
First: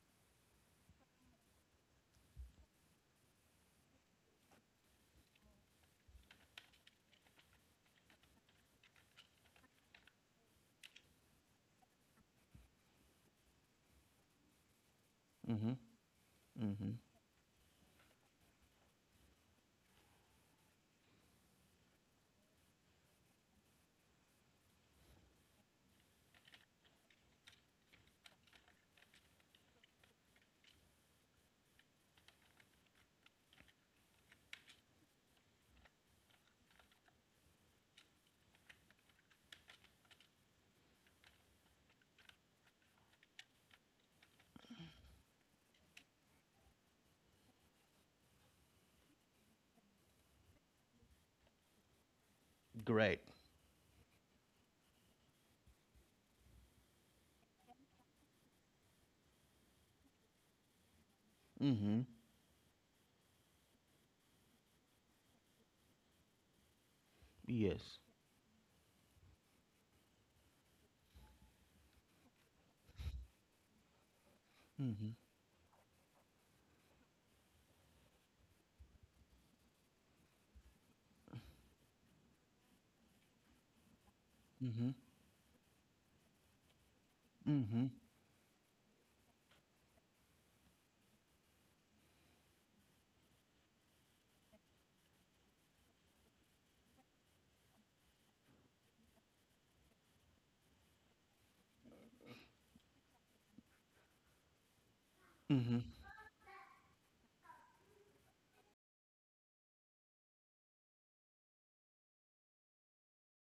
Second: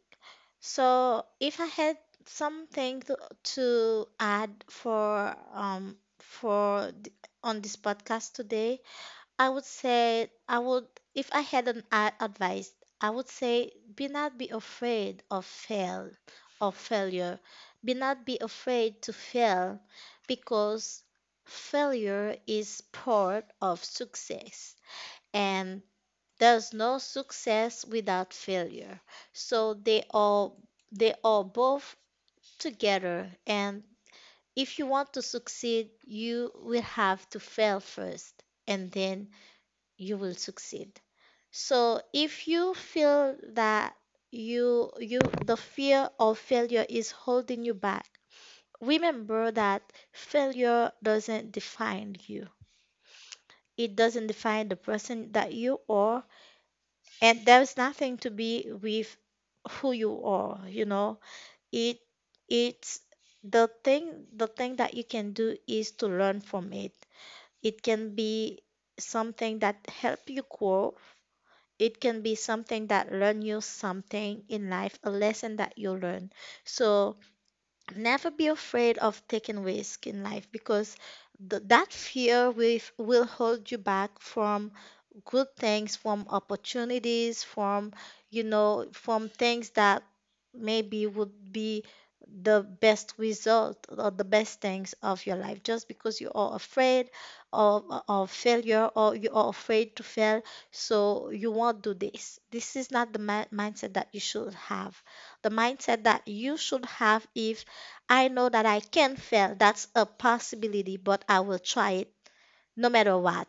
So, if I had something to, to add for um for th- on this podcast today, I would say, I would, if I had an a- advice, I would say, be not be afraid of
Mm-hmm.
fail, of
Mm-hmm.
failure. Be not be afraid to fail, because failure is part of success, and there's no success without failure. So they all, they are both together, and if you want to succeed, you will have to fail first, and then you will succeed. So if you feel that you you the fear of failure is holding you back, remember that failure doesn't define you.
Great.
It doesn't define the person that you are, and there's nothing to be with who you are, you know. it
Mm-hmm.
it's the thing, the thing that you can do is to learn from it. It
Yes.
can be something that help you grow, it can be something that learn you something in life,
Mm-hmm.
a lesson that you learn. So never be afraid of taking risk in life, because th- that fear will, will hold you back from
Mm-hmm.
good things, from opportunities,
Mm-hmm.
from, you know, from things that maybe would be the best result or the best things of your life. Just because you are afraid of, of failure, or you are afraid to fail, so you won't do this. This is not the mi- mindset that you should have. The
Hmm.
mindset that you should have, if I know that I can fail, that's a possibility, but I will try it no matter what.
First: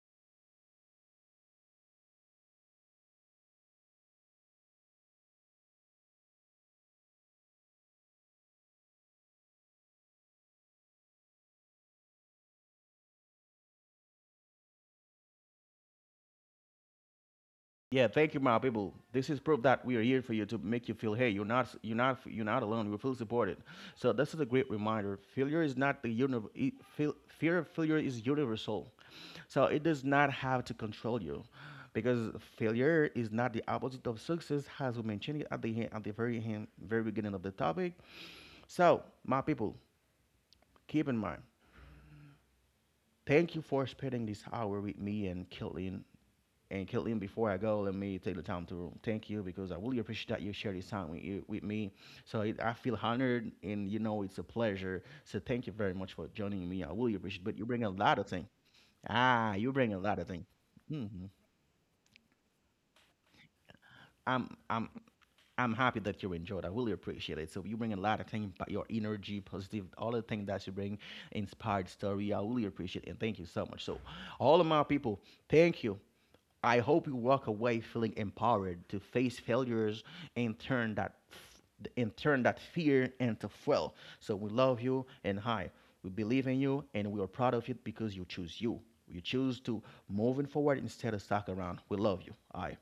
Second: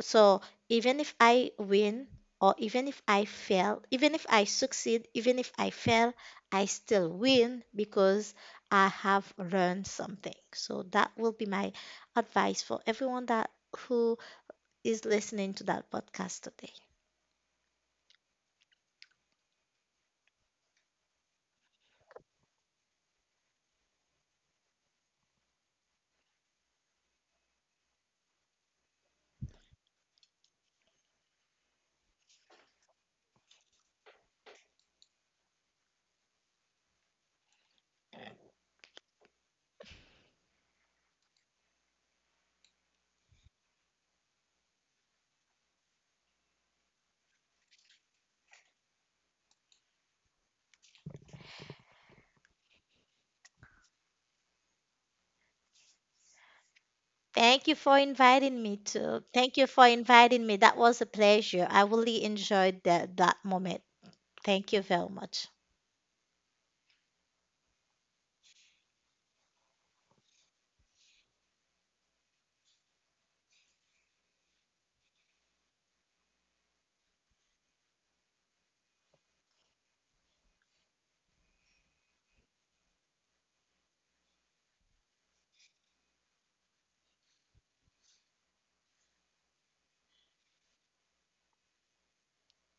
So even if I win, or even if I fail, even if I succeed, even if I fail, I still win because I have learned something. So that will be my advice for everyone that who is listening to that podcast today.
Yeah, thank you, my people. This is proof that we are here for you to make you feel, hey, you're not, s- you're not, you're not alone. You feel supported. So this is a great reminder. Failure is not the univ- e- fail- Fear of failure is universal, so it does not have to control you, because failure is not the opposite of success, as we mentioned it at the he- at the very hand, very beginning of the topic. So, my people, keep in mind. Thank you for spending this hour with me and Caitlin. And Caitlin, before I go, let me take the time to thank you because I really appreciate that you share this time with, you, with me. So it, I feel honored, and you know it's a pleasure. So thank you very much for joining me. I really appreciate. But you
Thank you
bring a
for
lot of things.
inviting me to.
Ah,
Thank you
you
for
bring a lot of things.
inviting me. That was
Hmm.
a pleasure. I really enjoyed that that moment.
I'm
Thank you
I'm
very much.
I'm happy that you enjoyed. I really appreciate it. So you bring a lot of things, but your energy, positive, all the things that you bring, inspired story. I really appreciate it, and thank you so much. So all of my people, thank you. I hope you walk away feeling empowered to face failures and turn that f- and turn that fear into fuel. So we love you and hi. We believe in you and we are proud of you because you choose you. You choose to moving forward instead of stuck around. We love you. Aye.